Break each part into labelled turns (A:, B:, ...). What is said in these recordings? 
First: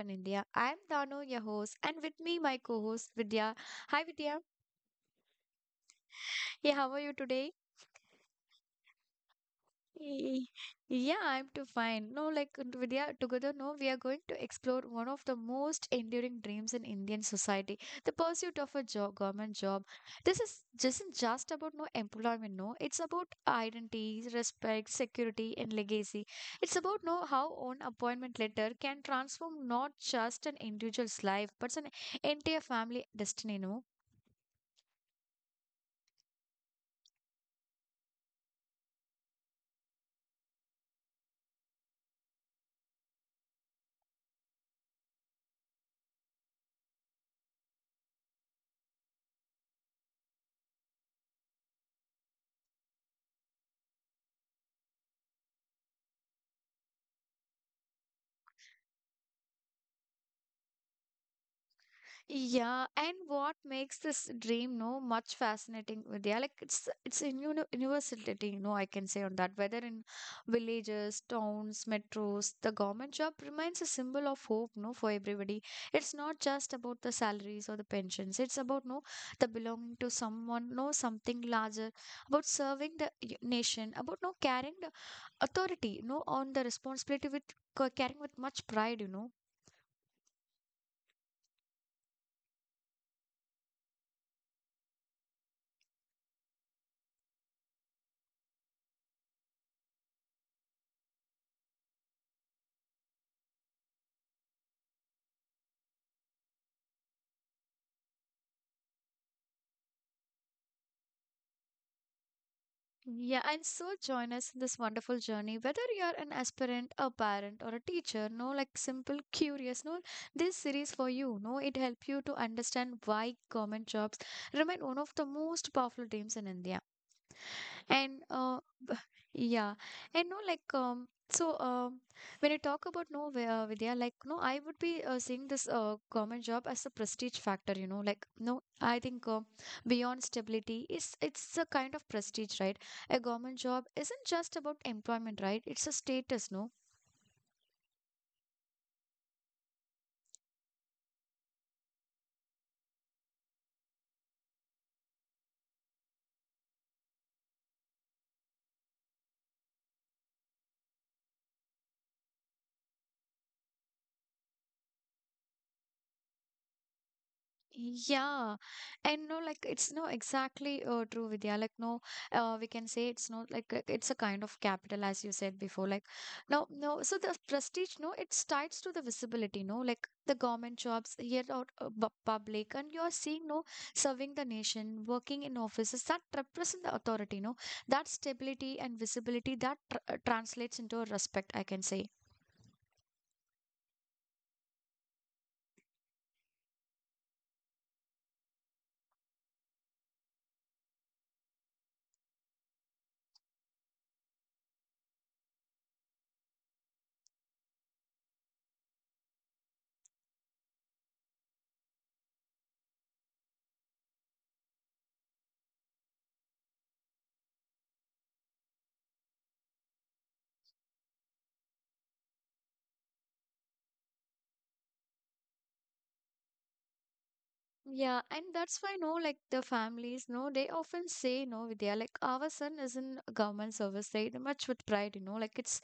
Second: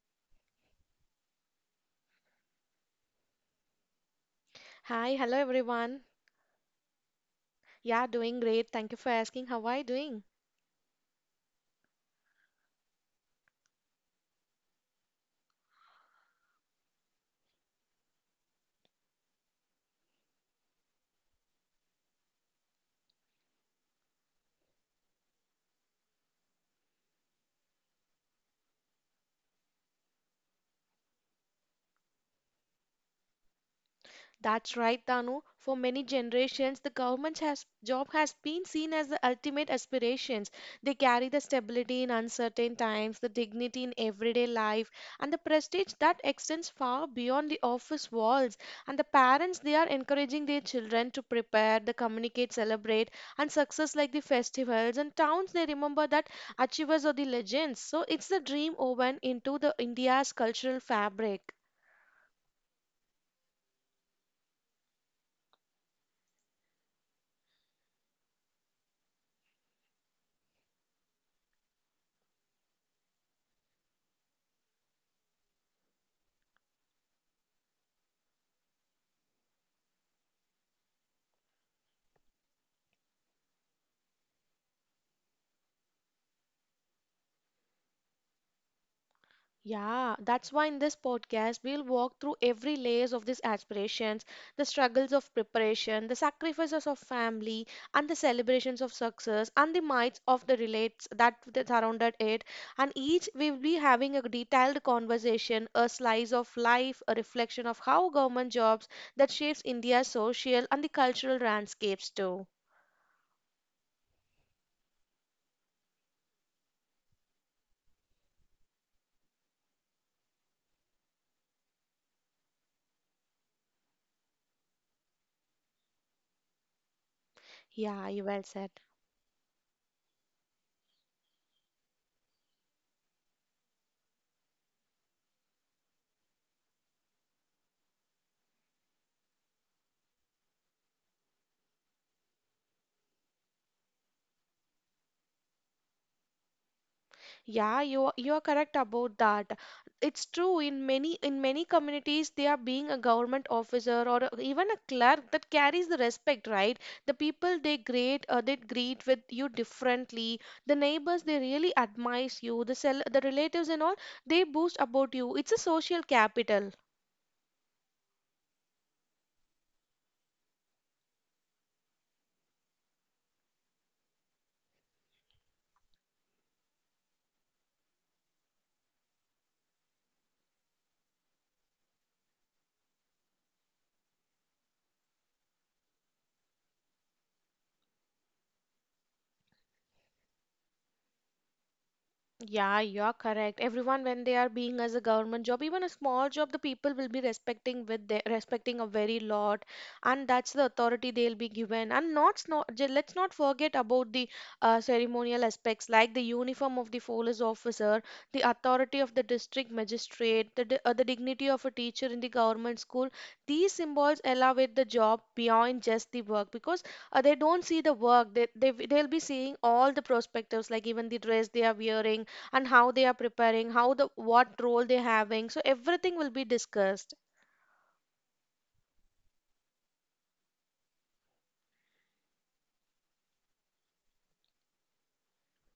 A: in India. I am Dano, your host, and with me my co-host Vidya. Hi Vidya.
B: Hi, hello everyone.
A: Yeah, how are you today?
B: Yeah, doing great. Thank you for asking. How are you doing?
A: Y- Yeah, I'm too fine. No, like Vidya, together, no, we are going to explore one of the most enduring dreams in Indian society, the pursuit of a job, government job. This is just isn't just about no employment, no. It's about identity, respect, security, and legacy. It's about no how own appointment letter can transform not just an individual's life, but an entire family destiny, no.
B: That's right, Tanu. For many generations, the government has, job has been seen as the ultimate aspirations. They carry the stability in uncertain times, the dignity in everyday life, and the prestige that extends far beyond the office walls. And the parents, they are encouraging their children to prepare, the communicate, celebrate, and success like the festivals and towns. They remember that achievers are the legends. So it's the dream woven into the India's cultural fabric.
A: Yeah, and what makes this dream no much fascinating, Vidya? Like it's in universality, no, I can say on that. Whether in villages, towns, metros, the government job remains a symbol of hope, no, for everybody. It's not just about the salaries or the pensions. It's about no the belonging to someone, no something larger, about serving the nation, about no carrying the authority, no on the responsibility with carrying with much pride, you know.
B: Yeah, that's why in this podcast, we'll walk through every layers of these aspirations, the struggles of preparation, the sacrifices of family, and the celebrations of success, and the myths of the relates that surrounded it. And each we'll be having a detailed conversation, a slice of life, a reflection of how government jobs that shapes India's social and the cultural landscapes too.
A: Yeah, and so join us in this wonderful journey. Whether you're an aspirant, a parent, or a teacher, no, like simple, curious, no, this series for you, no, it help you to understand why government jobs remain one of the most powerful dreams in India and
B: Yeah, you well said.
A: yeah and no like so when you talk about no Vidya, like no I would be seeing this government job as a prestige factor, you know. Like no, I think beyond stability, is it's a kind of prestige, right? A government job isn't just about employment, right? It's a status, no.
B: Yeah, you are correct about that. It's true in many communities they are being a government officer or even a clerk that carries the respect, right? The people they greet with you differently. The neighbors they really admire you. The cell the relatives and all they boast about you. It's a social capital.
A: Yeah, and no, like it's no exactly true, Vidya. Like no, we can say it's not like it's a kind of capital, as you said before. Like no, no. So the prestige, no, it's tied to the visibility, no. Like the government jobs here out public, and you're seeing no serving the nation, working in offices that represent the authority, no. That stability and visibility that tr translates into a respect, I can say.
B: Yeah, you're correct. Everyone, when they are being as a government job, even a small job, the people will be respecting with their, respecting a very lot, and that's the authority they'll be given. And not, not let's not forget about the ceremonial aspects like the uniform of the police officer, the authority of the district magistrate, the the dignity of a teacher in the government school. These symbols elevate the job beyond just the work because they don't see the work. They they'll be seeing all the perspectives, like even the dress they are wearing and how they are preparing, how the what role they're having. So everything will be discussed.
A: Yeah, and that's why no, like the families, no, they often say no, Vidya, like our son is in government service, They Much with pride, you know, like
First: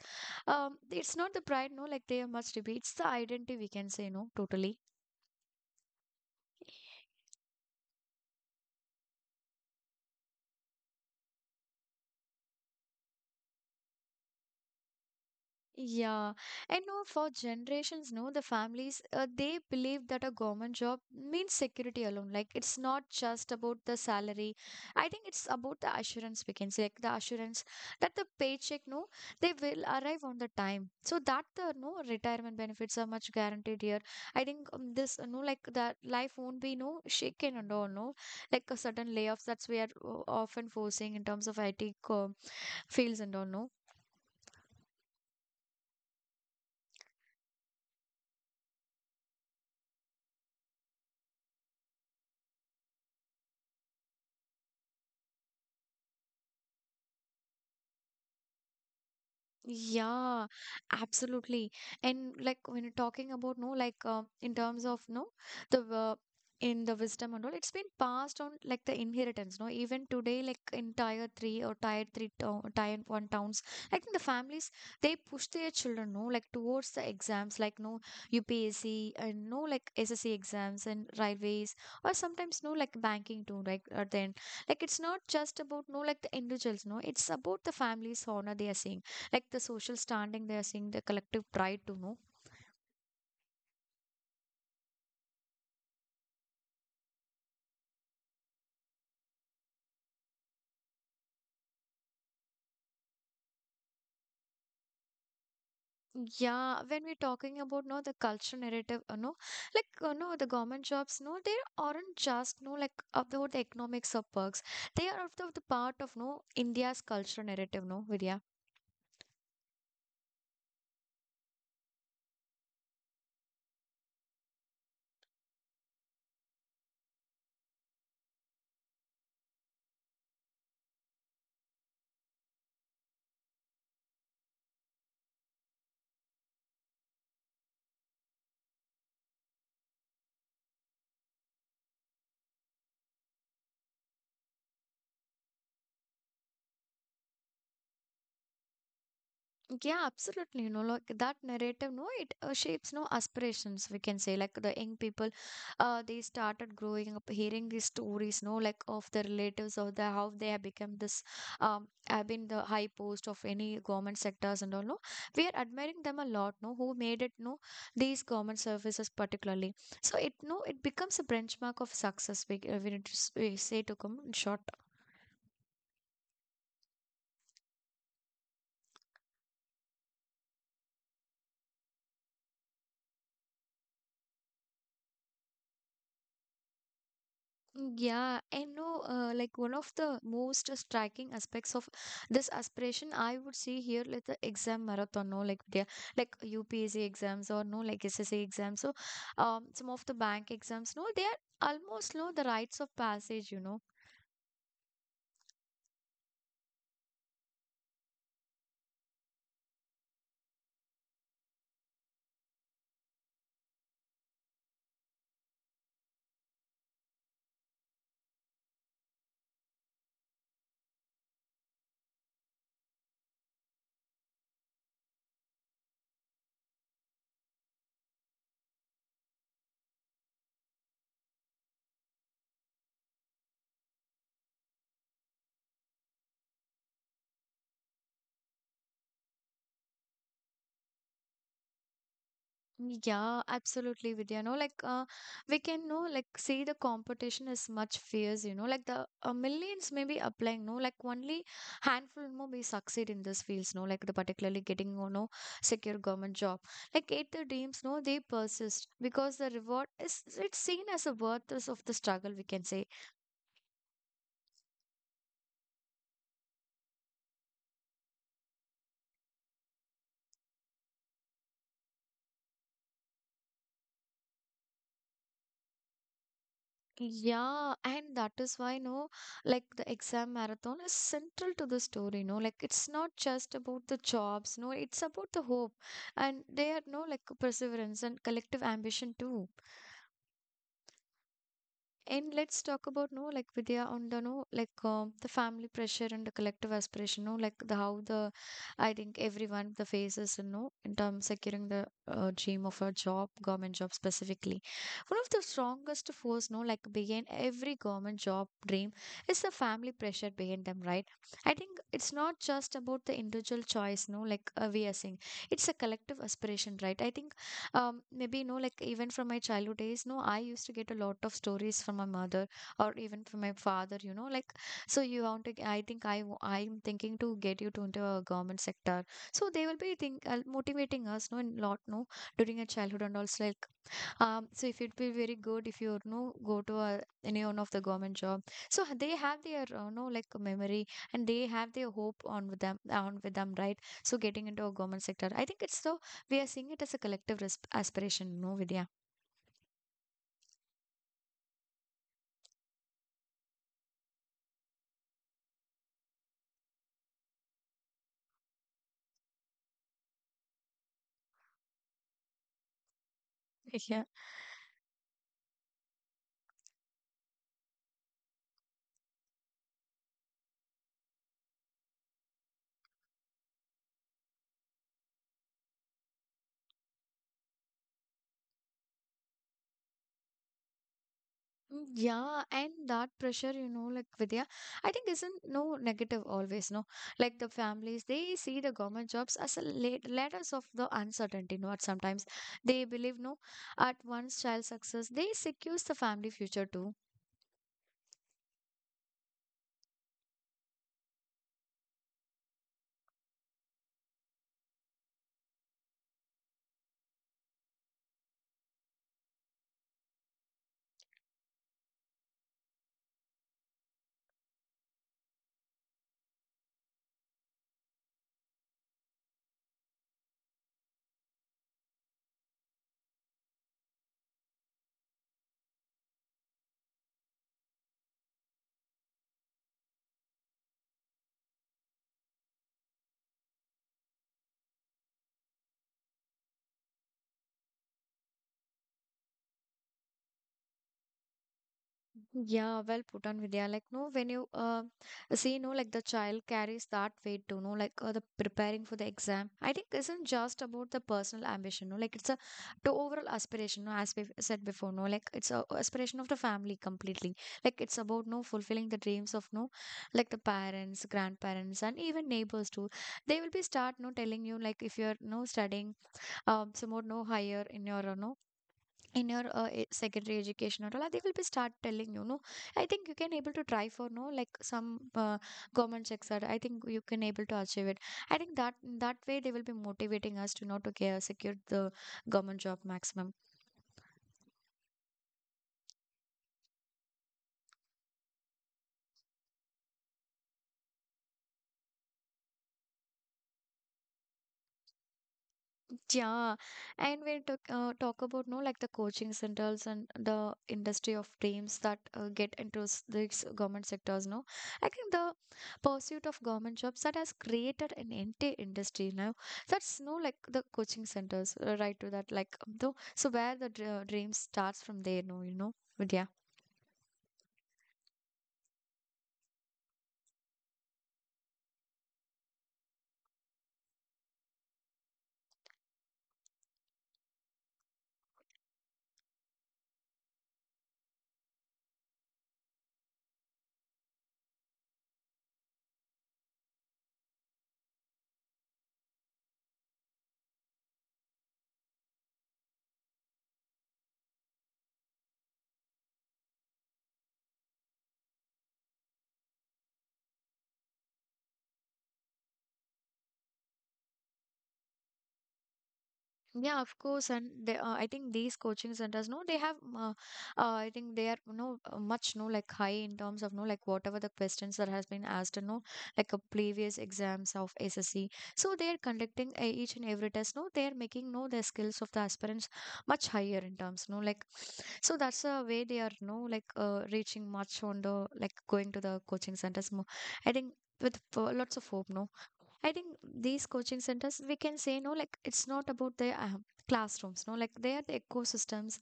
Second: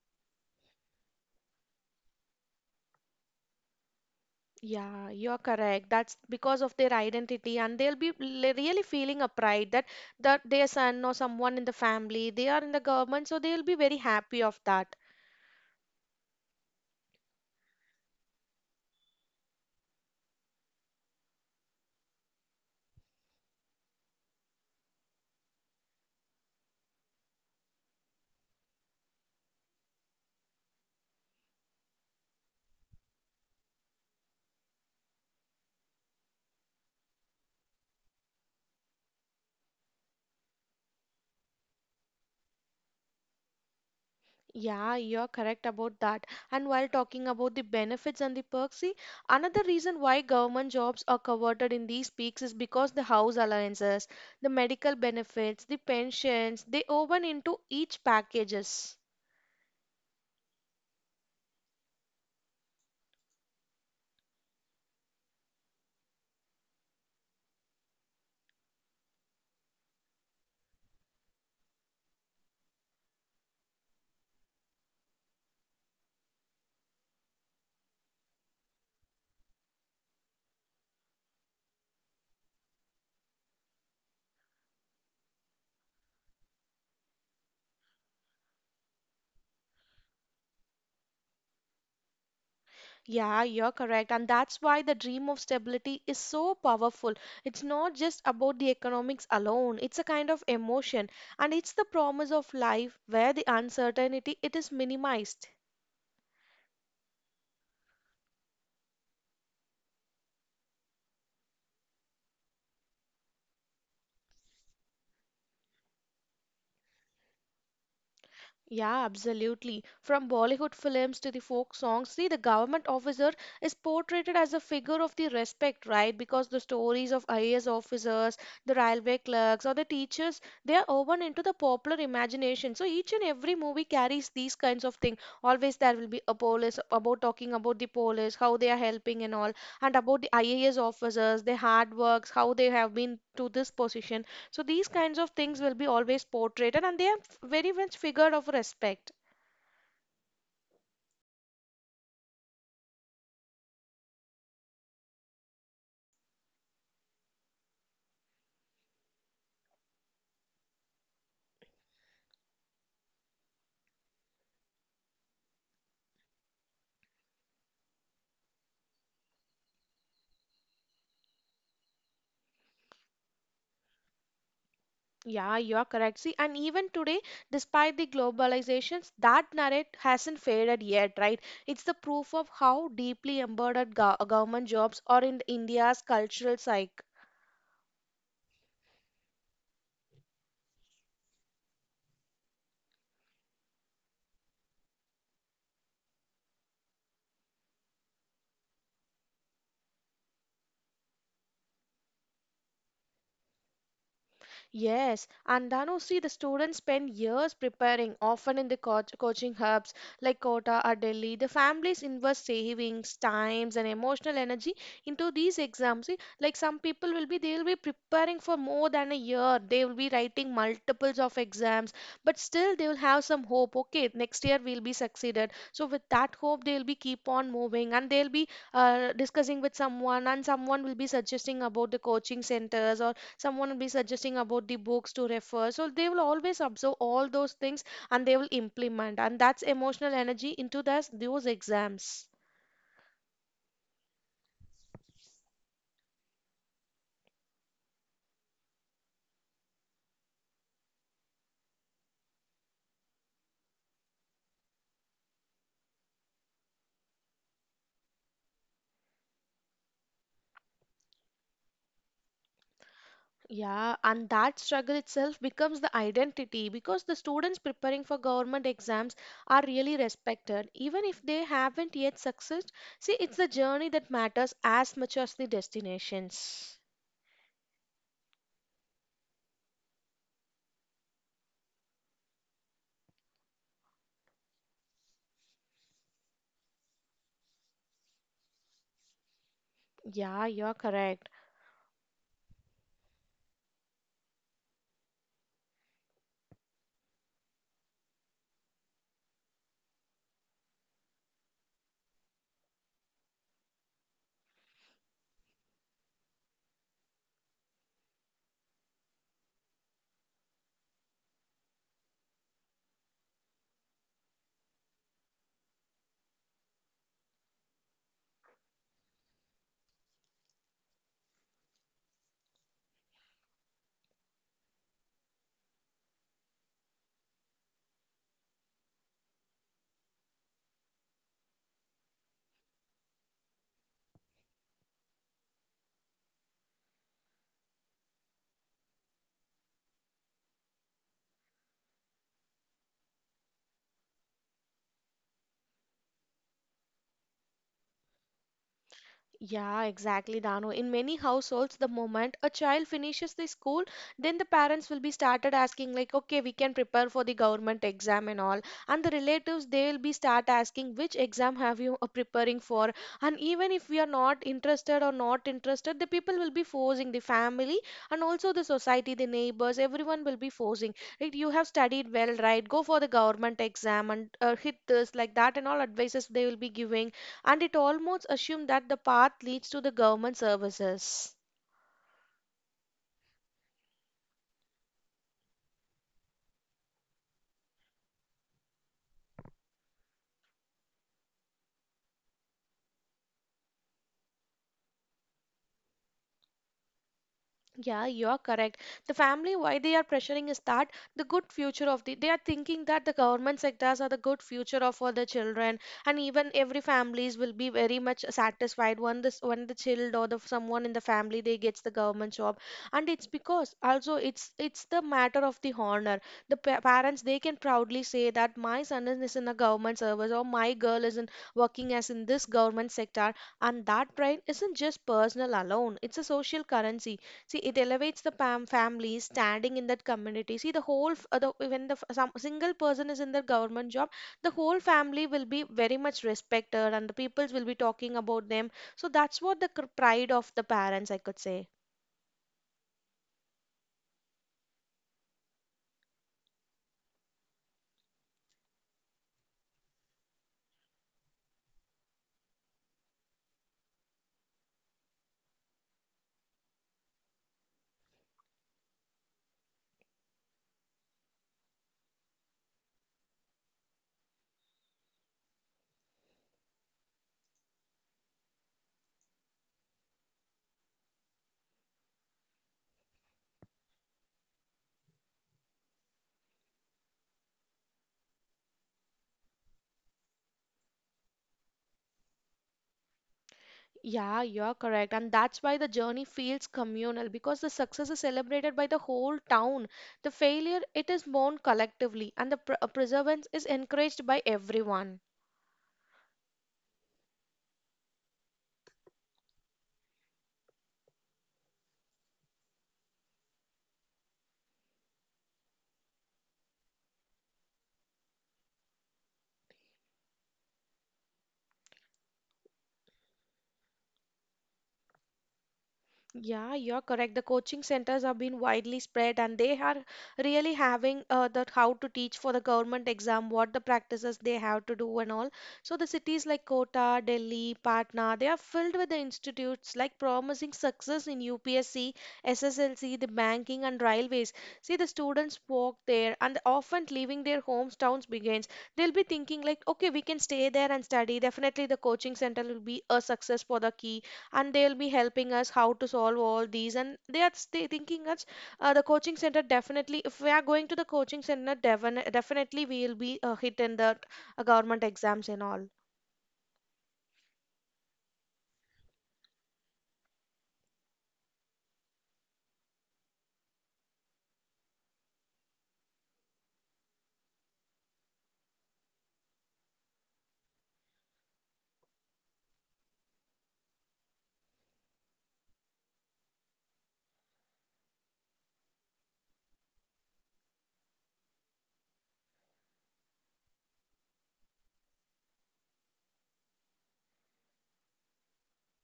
A: it's not the pride, no, like they are much to be. It's the identity we can say no, totally.
B: Yeah, you're correct. That's because of their identity, and they'll be really feeling a pride that their son or someone in the family, they are in the government, so they'll be very happy of that.
A: Yeah, and know. For generations, no, the families they believe that a government job means security alone. Like it's not just about the salary. I think it's about the assurance we can say, like the assurance that the paycheck, no, they will arrive on the time. So that the no retirement benefits are much guaranteed here. I think this no like that life won't be no shaken and all no like a certain layoffs that's we are often forcing in terms of IT fields and all no.
B: Yeah, you're correct about that. And while talking about the benefits and the perks, see, another reason why government jobs are converted in these peaks is because the house allowances, the medical benefits, the pensions, they woven into each packages.
A: Yeah, absolutely. And like when you're talking about no, like in terms of no, the in the wisdom and all, it's been passed on like the inheritance. No, even today, like in tier three or tier three town, tier one towns, I think the families they push their children no, like towards the exams, like no UPSC and no like SSC exams and railways or sometimes no like banking too. Like at the end, like it's not just about no like the individuals. No, it's about the families' honor they are saying like the social standing they are seeing the collective pride to know.
B: Yeah, you're correct. And that's why the dream of stability is so powerful. It's not just about the economics alone, it's a kind of emotion. And it's the promise of life where the uncertainty it is minimized.
A: Yeah, when we're talking about no the culture narrative, you know, like you know the government jobs no they aren't just no like about the economics of perks, they are of the part of no india's culture narrative, no, vidya.
B: Yeah, absolutely. From Bollywood films to the folk songs, see, the government officer is portrayed as a figure of the respect, right? Because the stories of IAS officers, the railway clerks, or the teachers, they are woven into the popular imagination. So each and every movie carries these kinds of things. Always there will be a police about talking about the police, how they are helping and all, and about the IAS officers, their hard works, how they have been to this position. So these kinds of things will be always portrayed and they are very much figured of respect.
A: Yeah, absolutely. You know, like that narrative, no, it shapes no aspirations. We can say like the young people, they started growing up, hearing these stories, no, like of their relatives or the how they have become this, have been the high post of any government sectors and all. No, we are admiring them a lot. No, who made it? No, these government services particularly. So it no, it becomes a benchmark of success. We need to we say to come in short.
B: Yeah, you are correct. See, and even today, despite the globalizations, that narrative hasn't faded yet, right? It's the proof of how deeply embedded government jobs are in India's cultural psyche.
A: Yeah, and no, like one of the most striking aspects of this aspiration, I would see here, like the exam marathon, no, like UPSC exams or no, like SSA exams. So, some of the bank exams, no, they are almost no the rites of passage, you know.
B: Yes, and Dhanushri, the students spend years preparing, often in the coaching hubs like Kota or Delhi. The families invest savings, times, and emotional energy into these exams. See, like some people will be, they will be preparing for more than a year. They will be writing multiples of exams, but still they will have some hope. Okay, next year we'll be succeeded. So with that hope, they'll be keep on moving, and they'll be discussing with someone, and someone will be suggesting about the coaching centers or someone will be suggesting about the books to refer, so they will always observe all those things and they will implement, and that's emotional energy into those exams.
A: Yeah, absolutely, Vidya. No, like we can know, like see the competition is much fierce. You know, like the millions may be applying. No, like only handful more may succeed in this fields. No, like the particularly getting you know secure government job. Like eight the dreams. No, they persist because the reward is it's seen as a worth is of the struggle. We can say.
B: Yeah, and that struggle itself becomes the identity because the students preparing for government exams are really respected, even if they haven't yet succeeded. See, it's the journey that matters as much as the destinations.
A: Yeah, and that is why, no, like the exam marathon is central to the story, no, like it's not just about the jobs, no, it's about the hope and they are, no, like perseverance and collective ambition too.
B: Yeah, you're correct.
A: And let's talk about no like Vidya on the no like the family pressure and the collective aspiration, no, like the how the I think everyone the faces, you know, in terms securing the dream of a job government job specifically. One of the strongest force no like behind every government job dream is the family pressure behind them, right? I think it's not just about the individual choice, no, like we are saying it's a collective aspiration, right? I think maybe you know like even from my childhood days no I used to get a lot of stories from my mother or even from my father, you know, like so you want to, I think I'm thinking to get you to into a government sector. So they will be think motivating us no in lot no during a childhood and also like so if it will very good if you know go to a, any one of the government job. So they have their know like a memory and they have their hope on with them, right. So getting into a government sector, I think it's so we are seeing it as a collective aspiration. No, Vidya.
B: Yeah, exactly, Dano. In many households, the moment a child finishes the school, then the parents will be started asking like, okay, we can prepare for the government exam and all. And the relatives, they will be start asking which exam have you are preparing for. And even if we
A: Yeah.
B: are not interested or not interested, the people will be forcing the family and also the society, the neighbors, everyone will be forcing. Right? You have studied well, right? Go for the government exam and hit this like that and all advices they will be giving, and it almost assumes that the path leads to the government services.
A: Mm, yeah, and that pressure, you know, like Vidya, I think isn't no negative always, no. Like the families, they see the government jobs as a late letters of the uncertainty, no. At sometimes they believe, no, at once child success, they secures the family future too.
B: Yeah, you're correct. The family, why they are pressuring is that the good future of the, they are thinking that the government sectors are the good future of all the children, and even every families will be very much satisfied when this when the child or the someone in the family they gets the government job, and it's because also it's the matter of the honor. The pa parents they can proudly say that my son is in a government service or my girl is in working as in this government sector, and that pride isn't just personal alone; it's a social currency. See, it elevates the family standing in that community. See, the whole, the, when the some single person is in the government job, the whole family will be very much respected, and the peoples will be talking about them. So that's what the pride of the parents, I could say.
A: Yeah, well put on Vidya. Like, no, when you see, no, like the child carries that weight too, no, like the preparing for the exam. I think isn't just about the personal ambition, no, like it's a the overall aspiration, no, as we said before, no, like it's a aspiration of the family completely. Like it's about no fulfilling the dreams of no, like the parents, grandparents, and even neighbors too. They will be start no telling you like if you're no studying some more no higher in your no in your secondary education or all, they will be start telling you no I think you can able to try for no like some government sector. I think you can able to achieve it, I think that way they will be motivating us to not to care secure the government job maximum.
B: Yeah, you're correct, and that's why the journey feels communal because the success is celebrated by the whole town. The failure, it is mourned collectively, and the perseverance is encouraged by everyone.
A: Yeah, and when talk about no like the coaching centers and the industry of dreams that get into these government sectors, no, I think the pursuit of government jobs that has created an entire industry now. That's no like the coaching centers right to that like though so where the dream starts from there, no, you know, but yeah.
B: Yeah, you're correct. The coaching centers have been widely spread and they are really having the how to teach for the government exam, what the practices they have to do and all. So the cities like Kota, Delhi, Patna, they are filled with the institutes like promising success in UPSC, SSLC, the banking and railways. See, the students walk there and often leaving their homes, towns begins. They'll be thinking like, okay, we can stay there and study. Definitely the coaching center will be a success for the key, and they'll be helping us how to solve all these and they are thinking us the coaching center definitely if we are going to the coaching center definitely we will be hit in the government exams and all.
A: Yeah, of course, and they, I think these coaching centers, no, they have, I think they are, no, much, no, like high in terms of, no, like whatever the questions that has been asked, no, like a previous exams of SSC. So they are conducting each and every test, no, they are making, no, the skills of the aspirants much higher in terms, no, like, so that's a way they are, no, like, reaching much on the, like, going to the coaching centers more. I think with lots of hope, no. I think these coaching centers, we can say, no, like it's not about the classrooms, no, like they are the ecosystems,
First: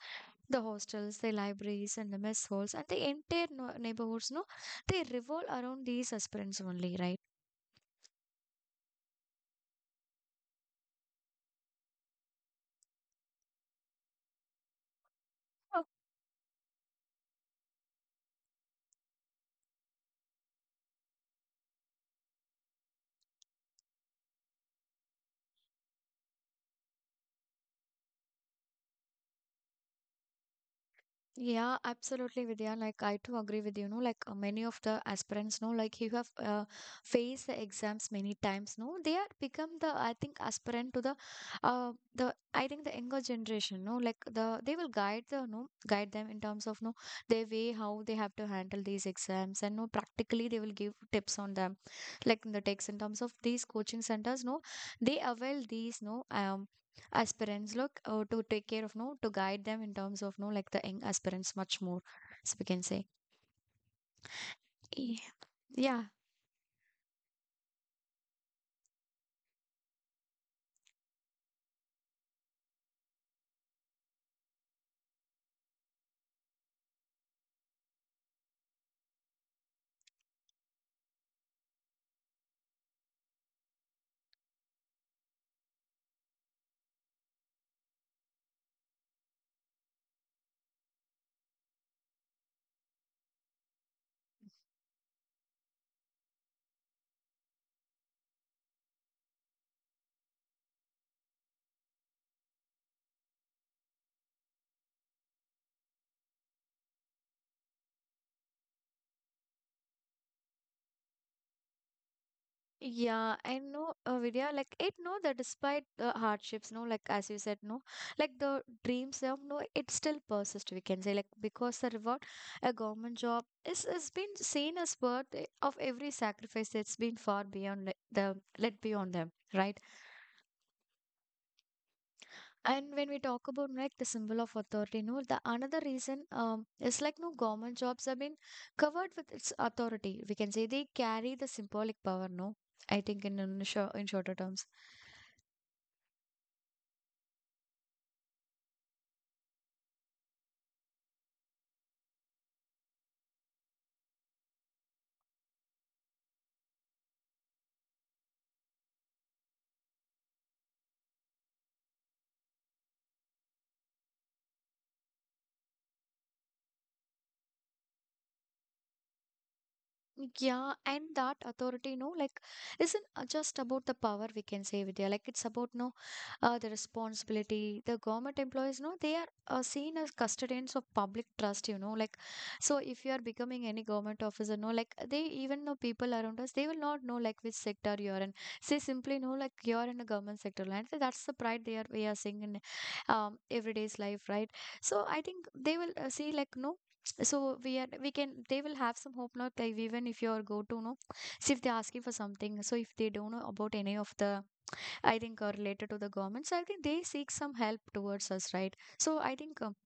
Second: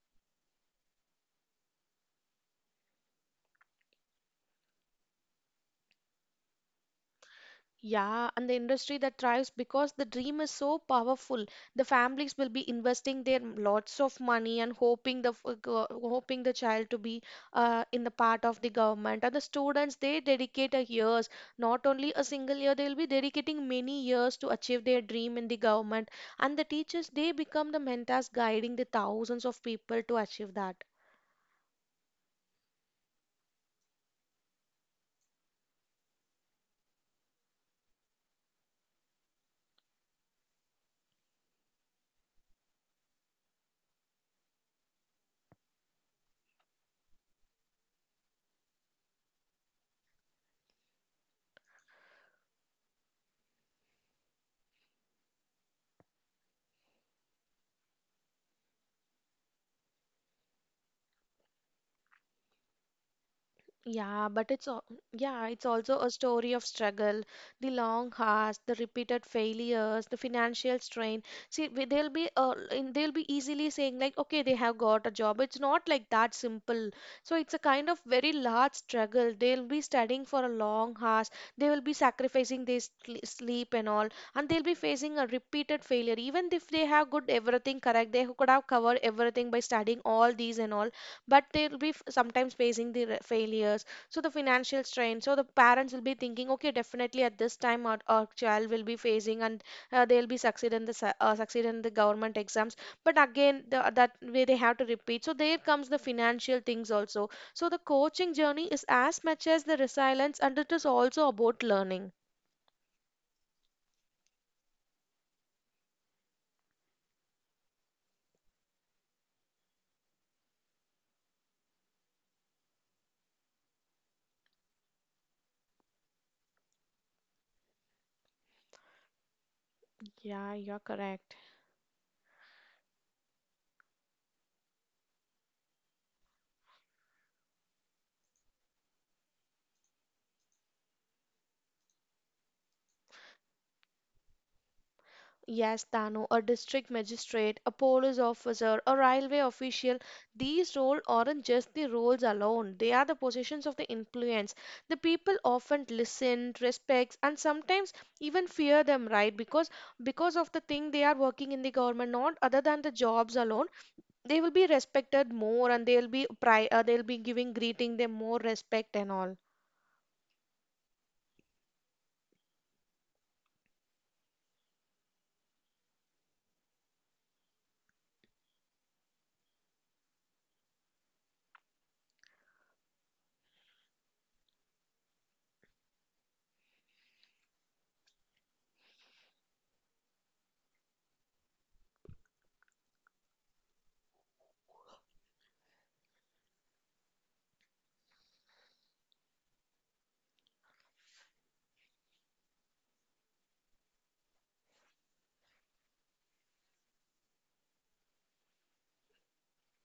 A: the hostels, the libraries, and the mess halls, and the entire neighborhoods, no, they revolve around these aspirants only, right?
B: Yeah, and the industry that thrives because the dream is so powerful. The families will be investing their lots of money and hoping the hoping the child to be in the part of the government. And the students they dedicate a years, not only a single year. They will be dedicating many years to achieve their dream in the government. And the teachers they become the mentors guiding the thousands of people to achieve that.
A: Yeah, absolutely, Vidya. Like, I too agree with you, no? Like, many of the aspirants, no? Like, you have faced the exams many times, no? They are become the, I think, aspirant to the, I think the younger generation, no? Like, the, they will guide the, no? Guide them in terms of, no? Their way, how they have to handle these exams, and no, practically, they will give tips on them. Like, in the text, in terms of these coaching centers, no? They avail these, no? As parents look to take care of no to guide them in terms of no like the young aspirants much more so we can say.
B: Yeah, but it's al-
A: Ye-
B: yeah, it's also
A: yeah.
B: a story of struggle, the long hours, the repeated failures, the financial strain. See, they'll be they'll be easily saying like, okay, they have got a job. It's not like that simple. So it's a kind of very large struggle. They'll be studying for a long hours. They will be sacrificing their sleep and all, and they'll be facing a repeated failure. Even if they have good everything correct, they could have covered everything by studying all these and all, but they'll be sometimes facing the failures, so the financial strain, so the parents will be thinking okay definitely at this time our child will be facing and they'll be succeed in the succeed in the government exams, but again the, that way they have to repeat, so there comes the financial things also, so the coaching journey is as much as the resilience and it is also about learning.
A: Yeah, I know, Vidya, like it no that despite the hardships no like as you said no like the dreams of no it still persists, we can say, like because the reward a government job is has been seen as worth of every sacrifice that's been far beyond like, the let beyond them, right?
B: Yeah, you're correct.
A: And when we talk about like the symbol of authority no the another reason, is like no government jobs have been covered with its authority, we can say they carry the symbolic power no I think in in shorter terms.
B: Yes, Dano, a district magistrate, a police officer, a railway official, these roles aren't just the roles alone. They are the positions of the influence. The people often listen, respect, and sometimes even fear them, right? Because of the thing they are working in the government, not other than the jobs alone, they will be respected more, and they'll be pri they'll be giving greeting them more respect and all.
A: Yeah, and that authority, no, like, isn't just about the power, we can say, Vidya. Like, it's about no, the responsibility. The government employees, no, they are seen as custodians of public trust. You know, like, so if you are becoming any government officer, no, like, they even know people around us, they will not know like which sector you are in. They simply know like you are in a government sector, and so that's the pride they are we are seeing in everyday's life, right? So I think they will see like no so we are we can they will have some hope not like even if you go to know see if they're asking for something so if they don't know about any of the I think are related to the government so I think they seek some help towards us, right? So I think,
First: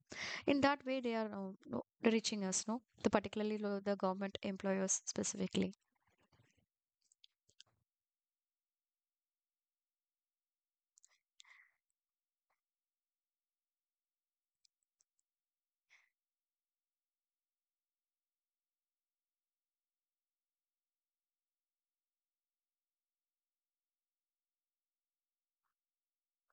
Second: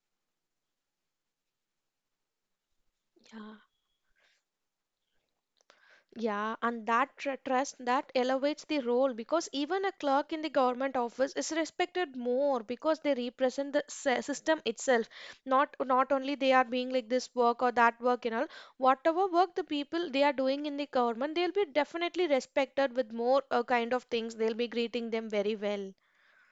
A: in that way they are, no, reaching us no the particularly the government employers specifically.
B: Yeah, and that trust that elevates the role because even a clerk in the government office is respected more because they represent the system itself. Not only they are being like this work or that work and all. Whatever work the people they are doing in the government, they'll be definitely respected with more kind of things. They'll be greeting them very well.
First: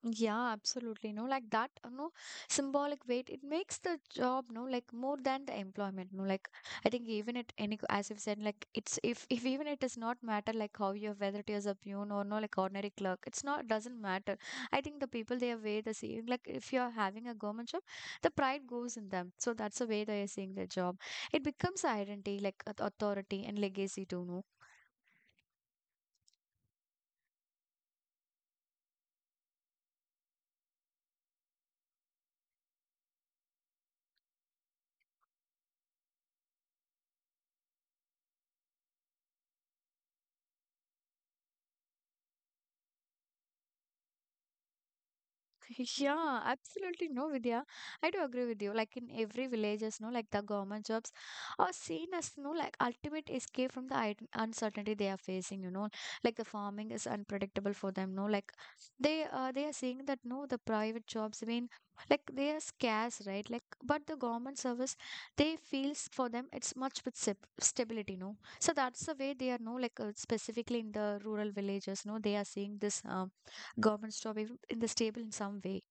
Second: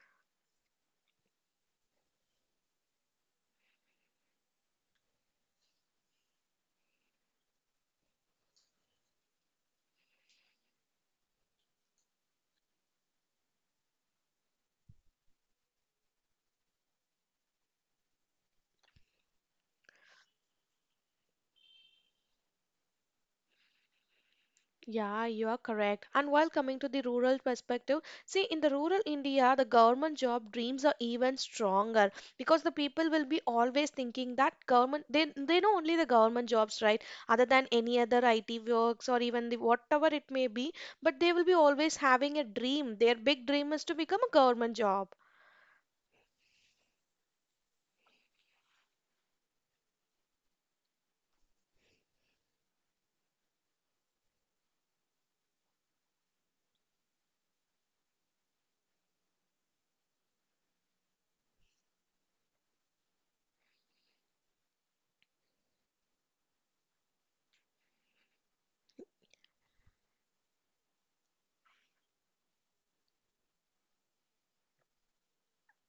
A: Yeah, absolutely. No, like that, you know, symbolic weight, it makes the job, no, like more than the employment. No, like I think even it any as you've said, like it's if even it does not matter like how you whether it is a peon or no like ordinary clerk, it's not doesn't matter. I think the people they are way the same. Like if you're having a government job, the pride goes in them. So that's the way they are seeing their job. It becomes identity, like authority and legacy too, no.
B: Yeah, you are correct. And while coming to the rural perspective, see, in the rural India, the government job dreams are even stronger because the people will be always thinking that government, they know only the government jobs, right? Other than any other IT works or even the whatever it may be, but they will be always having a dream. Their big dream is to become a government job.
A: Yeah, absolutely no, Vidya. I do agree with you. Like in every villages, no, like the government jobs are seen as no, like ultimate escape from the uncertainty they are facing. You know, like the farming is unpredictable for them. No, like they are seeing that no, the private jobs. I mean, like they are scarce, right? Like, but the government service, they feels for them it's much with stability. No, so that's the way they are. No, like specifically in the rural villages, no, they are seeing this. Government's job in the stable in some way.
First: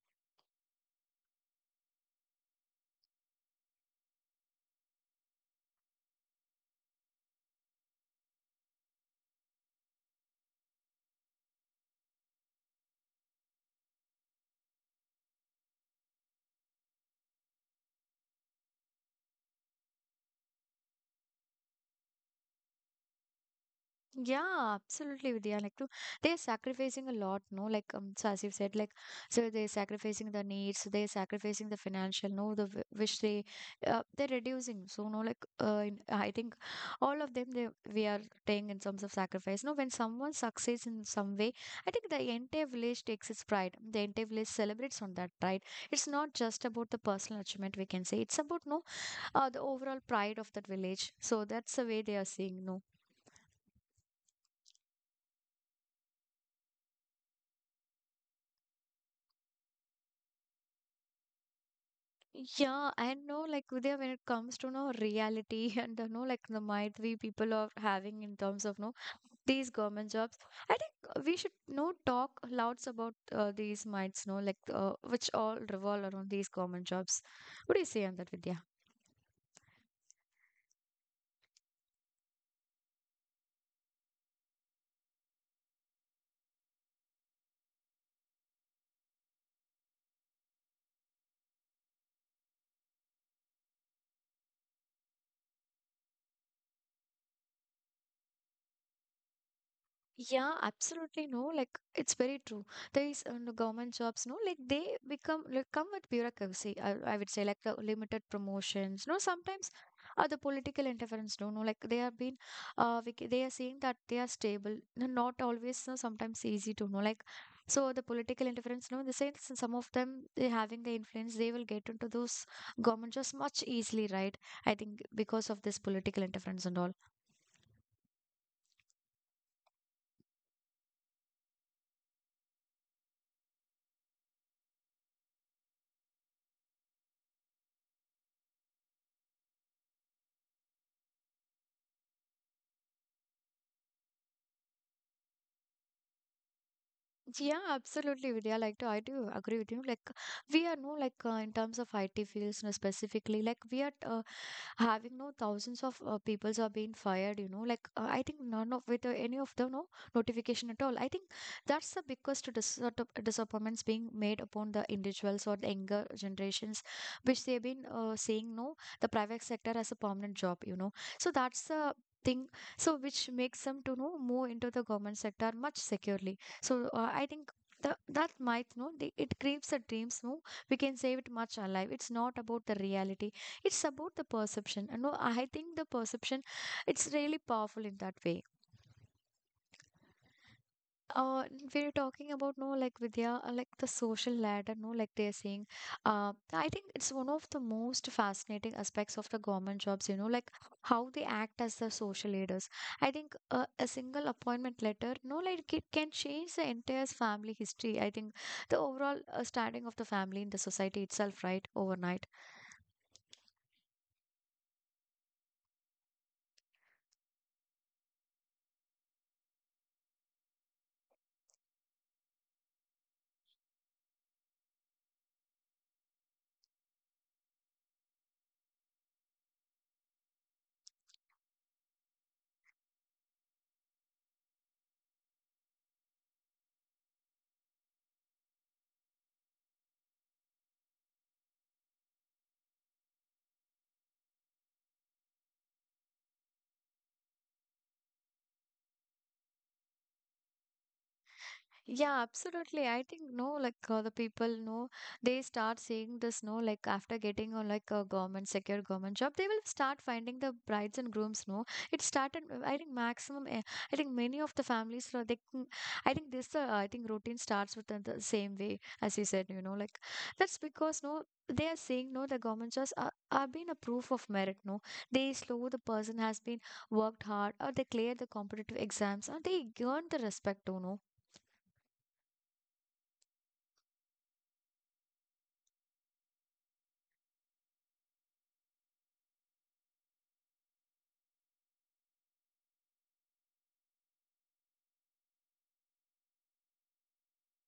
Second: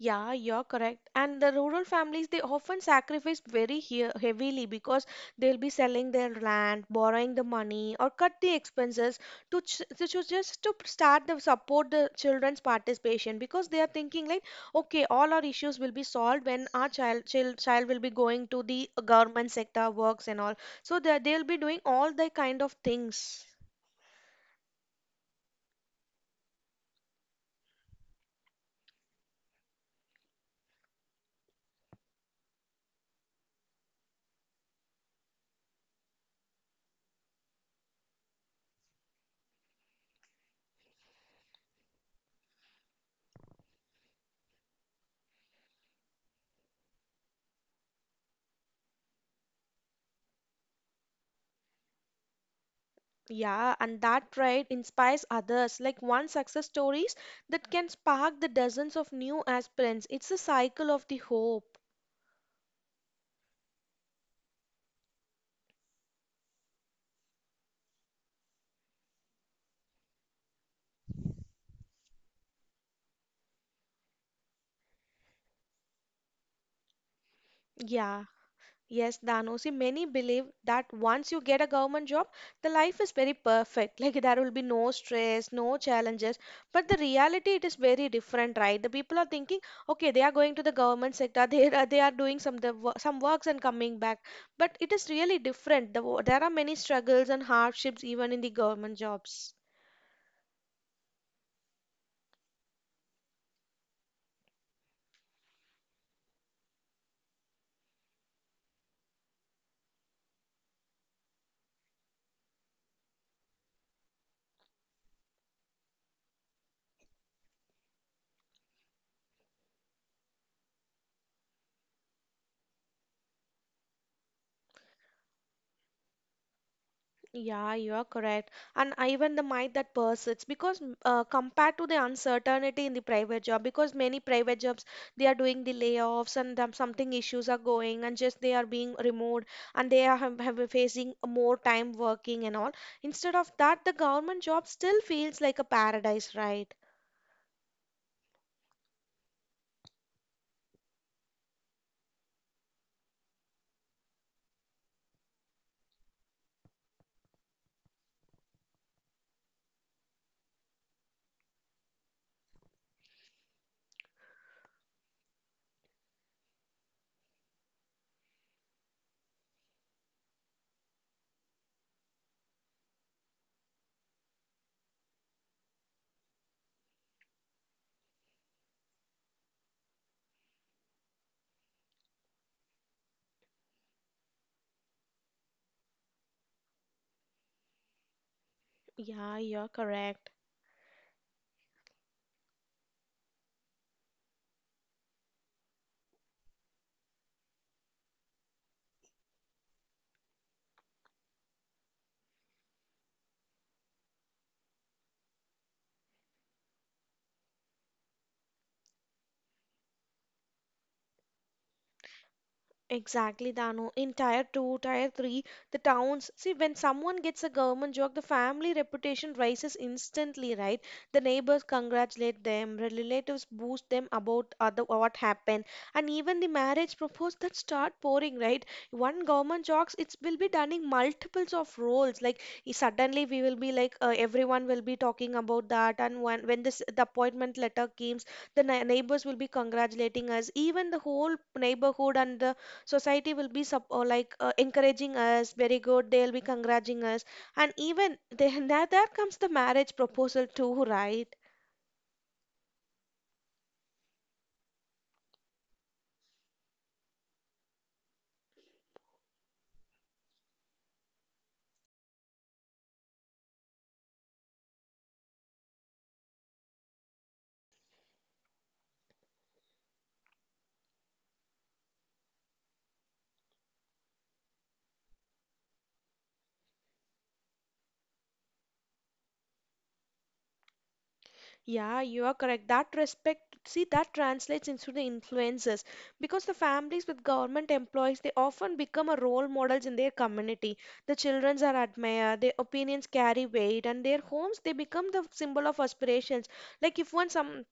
B: Yeah, you're correct. And the rural families, they often sacrifice very heavily because they'll be selling their land, borrowing the money, or cut the expenses to, ch to cho- just to start the support the children's participation because they are thinking like, okay, all our issues will be solved when our child will be going to the government sector works and all. So they'll be doing all the kind of things.
A: Yeah, absolutely, Vidya. Like to, they're sacrificing a lot, no? Like so as you said, like so they're sacrificing the needs, they're sacrificing the financial, no, the which they they're reducing. So no, like in, I think all of them they we are paying in terms of sacrifice. No, when someone succeeds in some way, I think the entire village takes its pride. The entire village celebrates on that, right? It's not just about the personal achievement. We can say it's about no the overall pride of that village. So that's the way they are seeing, no.
B: Yeah, and that trait inspires others, like one success stories that can spark the dozens of new aspirants. It's a cycle of the hope.
A: Yeah, I know, like Vidya, when it comes to no reality and you know, like the might we people are having in terms of no these government jobs, I think we should no talk louds about these mites, no, like which all revolve around these government jobs. What do you say on
B: Yeah.
A: that, Vidya?
B: Yes, Danosi, many believe that once you get a government job, the life is very perfect. Like there will be no stress, no challenges. But the reality, it is very different, right? The people are thinking, okay, they are going to the government sector, they are doing some some works and coming back. But it is really different. There are many struggles and hardships even in the government jobs.
A: Yeah, absolutely no. Like it's very true. There is no government jobs, no. Like they become like come with bureaucracy. I would say like the limited promotions. No, sometimes the political interference. No, no. Like they are being, they are saying that they are stable. No, not always. No, sometimes easy to know. Like so the political interference. No, they say some of them they having the influence. They will get into those government jobs much easily, right? I think because of this political interference and all.
B: Yeah, you are correct. And even the might that persists because compared to the uncertainty in the private job, because many private jobs they are doing the layoffs and them, something issues are going and just they are being removed and they are have been facing more time working and all. Instead of that, the government job still feels like a paradise, right?
A: Yeah, absolutely, Vidya. Like, I do agree with you. Like, we are no like in terms of IT fields, no, specifically. Like, we are having no thousands of peoples are being fired. You know, like I think none of with any of the no notification at all. I think that's the biggest sort of disappointments being made upon the individuals or the younger generations, which they've been saying no the private sector as a permanent job. You know, so that's the thing so which makes them to know move into the government sector much securely so, I think the, that might no the, it creates the dreams no we can save it much alive it's not about the reality, it's about the perception and no I think the perception it's really powerful in that way.
B: Yeah, you're correct.
A: uh, we're talking about no like Vidya, like the social ladder, no like they're saying. I think it's one of the most fascinating aspects of the government jobs. You know, like how they act as the social leaders. I think a single appointment letter, no like it can change the entire family history. I think the overall standing of the family in the society itself, right, overnight.
B: Exactly, Dano. In tier two, tier three, the towns. See, when someone gets a government job, the family reputation rises instantly, right? The neighbors congratulate them, relatives boost them about other what happened, and even the marriage proposals that start pouring, right? One government jobs, it will be done in multiples of roles. Like suddenly we will be like everyone will be talking about that, and when this the appointment letter comes, the neighbors will be congratulating us. Even the whole neighborhood and the society will be encouraging us very good. They'll be congratulating us, and even then there comes the marriage proposal too, right?
A: Yeah, absolutely. I think no, like the people know they start seeing this. No, like after getting on like a government secure government job, they will start finding the brides and grooms. No, it started. I think maximum. I think many of the families. I think this. I think routine starts with the same way as you said. You know, like that's because no. They are saying no, the government jobs are being a proof of merit. No, they slow the person has been worked hard, or they clear the competitive exams, or they earn the respect. You know,
B: Yeah, you are correct, that respect. See, that translates into the influences because the families with government employees, they often become a role models in their community. The children are admired, their opinions carry weight, and their homes, they become the symbol of aspirations. Like if one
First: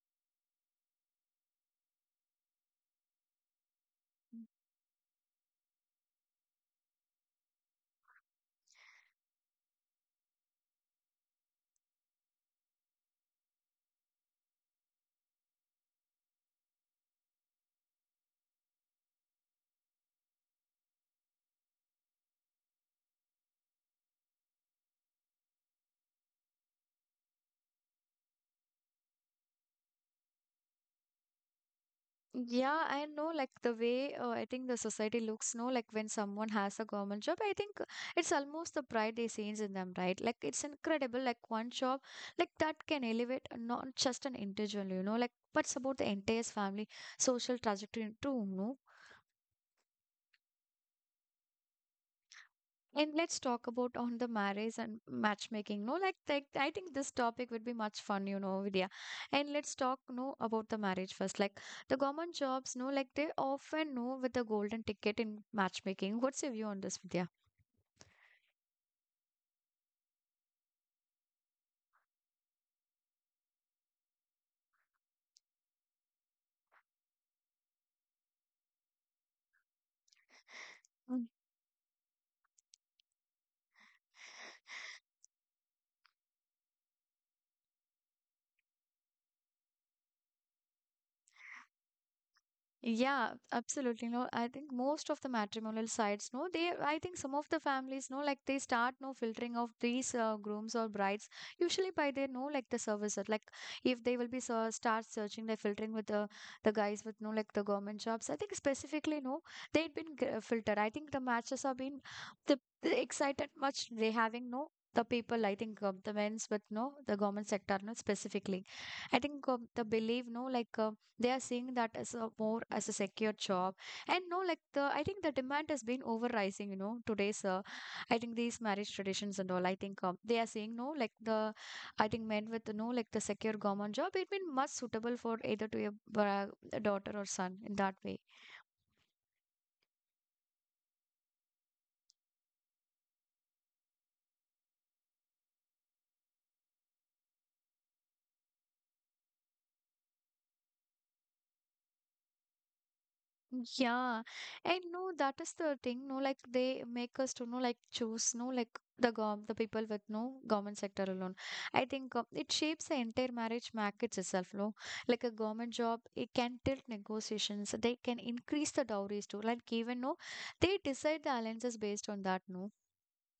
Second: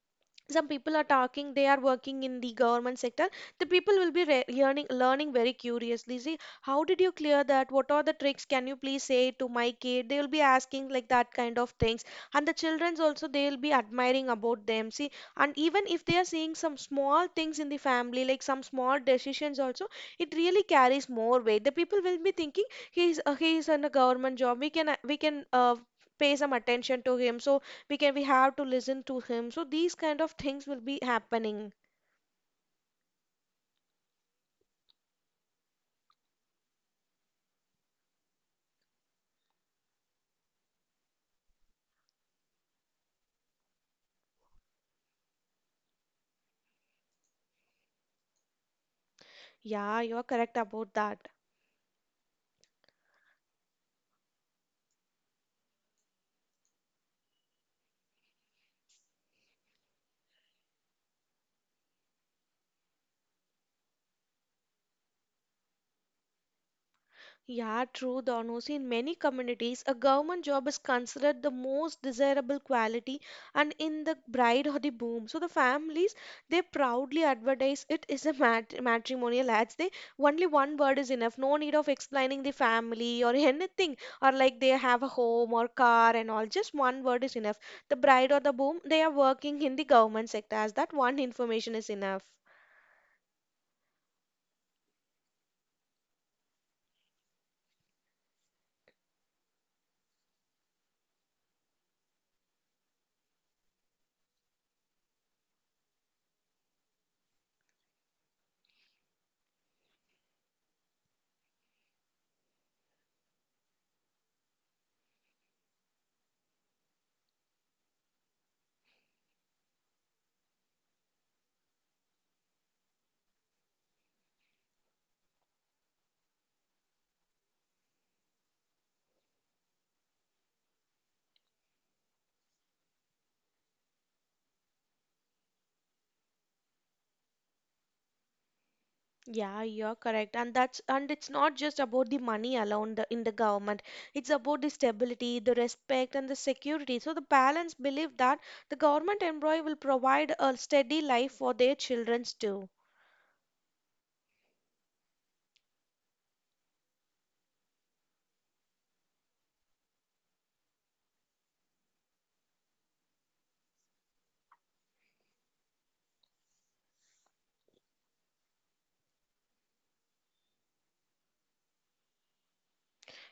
B: some people are talking they are working in the government sector, the people will be learning very curiously, see, how did you clear that, what are the tricks, can you please say to my kid, they will be asking like that kind of things. And the children's also, they will be admiring about them, see. And even if they are seeing some small things in the family, like some small decisions also, it really carries more weight. The people will be thinking, he is in a government job, we can pay some attention to him, so we can, we have to listen to him. So these kind of things will be happening.
A: yeah, I know, like the way I think the society looks, no, like when someone has a government job, I think it's almost the pride they see in them, right? Like it's incredible, like one job, like that can elevate not just an individual, you know, like but it's about the entire family social trajectory too, no?
B: Yeah, you are correct about that.
A: And let's talk about on the marriage and matchmaking. No, like I think this topic would be much fun, you know, Vidya. And let's talk, no, about the marriage first. Like the government jobs, no, like they often know with the golden ticket in matchmaking. What's your view on this, Vidya?
B: Yeah, true, Donos. In many communities, a government job is considered the most desirable quality and in the bride or the boom. So the families, they proudly advertise it is a matrimonial ads. They only one word is enough. No need of explaining the family or anything or like they have a home or car and all. Just one word is enough. The bride or the boom, they are working in the government sector as that one information is enough.
A: Yeah, absolutely. No, I think most of the matrimonial sites, no, they, I think some of the families, no, like they start, no, filtering of these grooms or brides, usually by their, no, like the services. Like if they will be so, start searching, they're filtering with the guys with, no, like the government jobs. I think specifically, no, they'd been filtered. I think the matches have been the excited much they having, no, the people, I think the men's with, no, the government sector, no, specifically. I think the belief, no, like, they are seeing that as a more as a secure job and no like the I think the demand has been over rising, you know today's, I think these marriage traditions and all I think, they are saying no like the I think men with no like the secure government job it been much suitable for either to a daughter or son in that way.
B: Yeah, you're correct. And that's and it's not just about the money alone the, in the government. It's about the stability, the respect, and the security. So the parents believe that the government employee will provide a steady life for their children too.
A: Yeah, and no, that is the thing. No, like they make us to know, like choose, no, like the gov, the people with no government sector alone. I think it shapes the entire marriage market itself. No, like a government job, it can tilt negotiations. They can increase the dowries too. Like even no, they decide the alliances based on that. No,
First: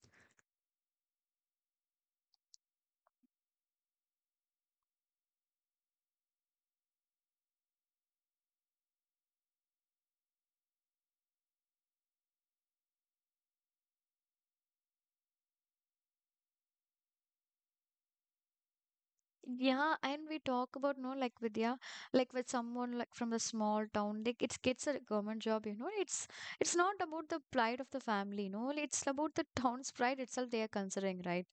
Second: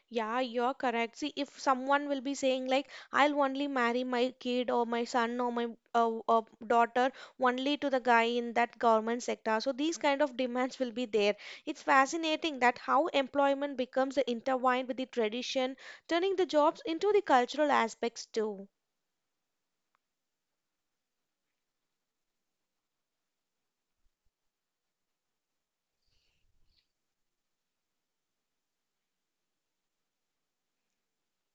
B: Yeah, you're correct. See, if someone will be saying like, I'll only marry my kid or my son or my daughter only to the guy in that government sector. So these kind of demands will be there. It's fascinating that how employment becomes intertwined with the tradition, turning the jobs into the cultural aspects too.
A: yeah, and we talk about no like Vidya, like with someone like from the small town, like it's gets a government job, you know. It's not about the pride of the family, no. It's about the town's pride itself they are considering, right?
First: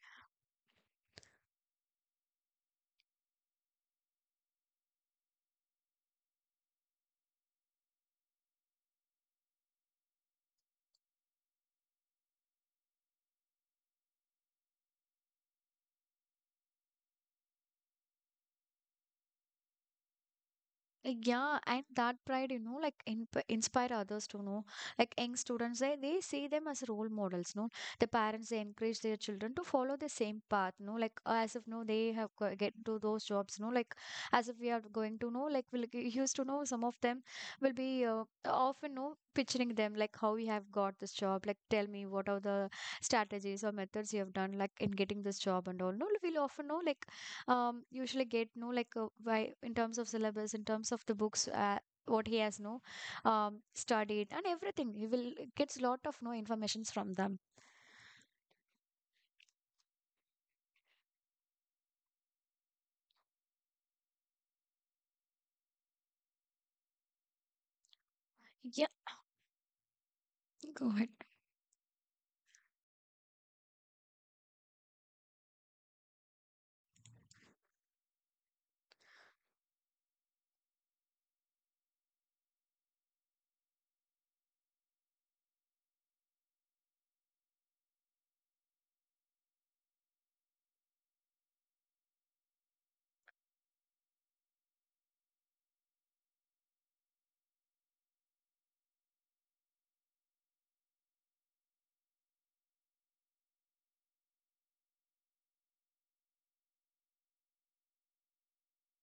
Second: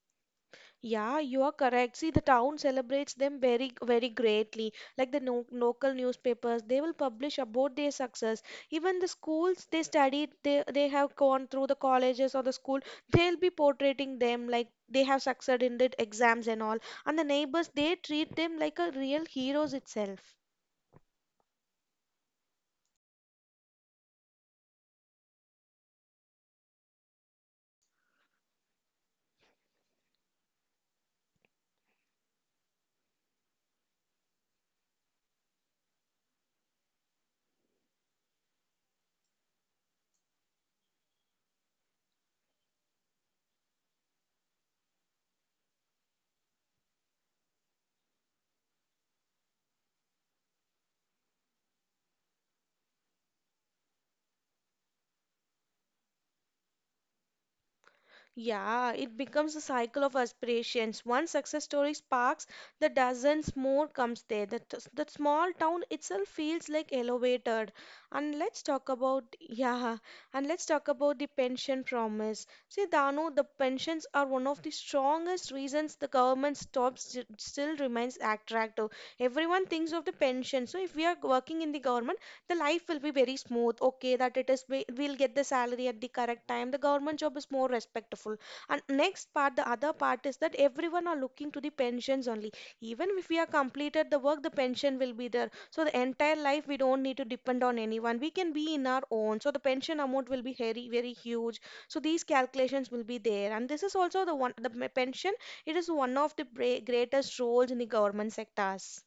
B: Yeah, you are correct. See, the town celebrates them very, very greatly. Like the no local newspapers, they will publish about their success. Even the schools they studied, they have gone through the colleges or the school, they'll be portraying them like they have succeeded in the exams and all. And the neighbors, they treat them like a real heroes itself.
A: Yeah, and that pride, you know, like inp inspire others to know. Like young students, they see them as role models, no? The parents, they encourage their children to follow the same path, no? Like as if, no, they have get to those jobs, no? Like as if we are going to know, like we'll, used to know some of them will be often, no, picturing them, like how we have got this job. Like tell me what are the strategies or methods you have done, like in getting this job and all. No, we'll often know, like usually get no like why in terms of syllabus in terms of the books what he has no studied and everything he will gets lot of no informations from them.
B: Yeah, it becomes a cycle of aspirations. One success story sparks, the dozens more comes there. The, the small town itself feels like elevated. And let's talk
A: Yeah,
B: about, yeah, and let's talk
A: go ahead.
B: about the pension promise. See, Dano, the pensions are one of the strongest reasons the government still remains attractive. Everyone thinks of the pension. So if we are working in the government, the life will be very smooth. Okay, that it is, we'll get the salary at the correct time. The government job is more respectful, and next part, the other part is that everyone are looking to the pensions only. Even if we are completed the work, the pension will be there, so the entire life we don't need to depend on anyone, we can be in our own. So the pension amount will be very very huge. So these calculations will be there, and this is also the one, the pension, it is one of the greatest roles in the government sectors.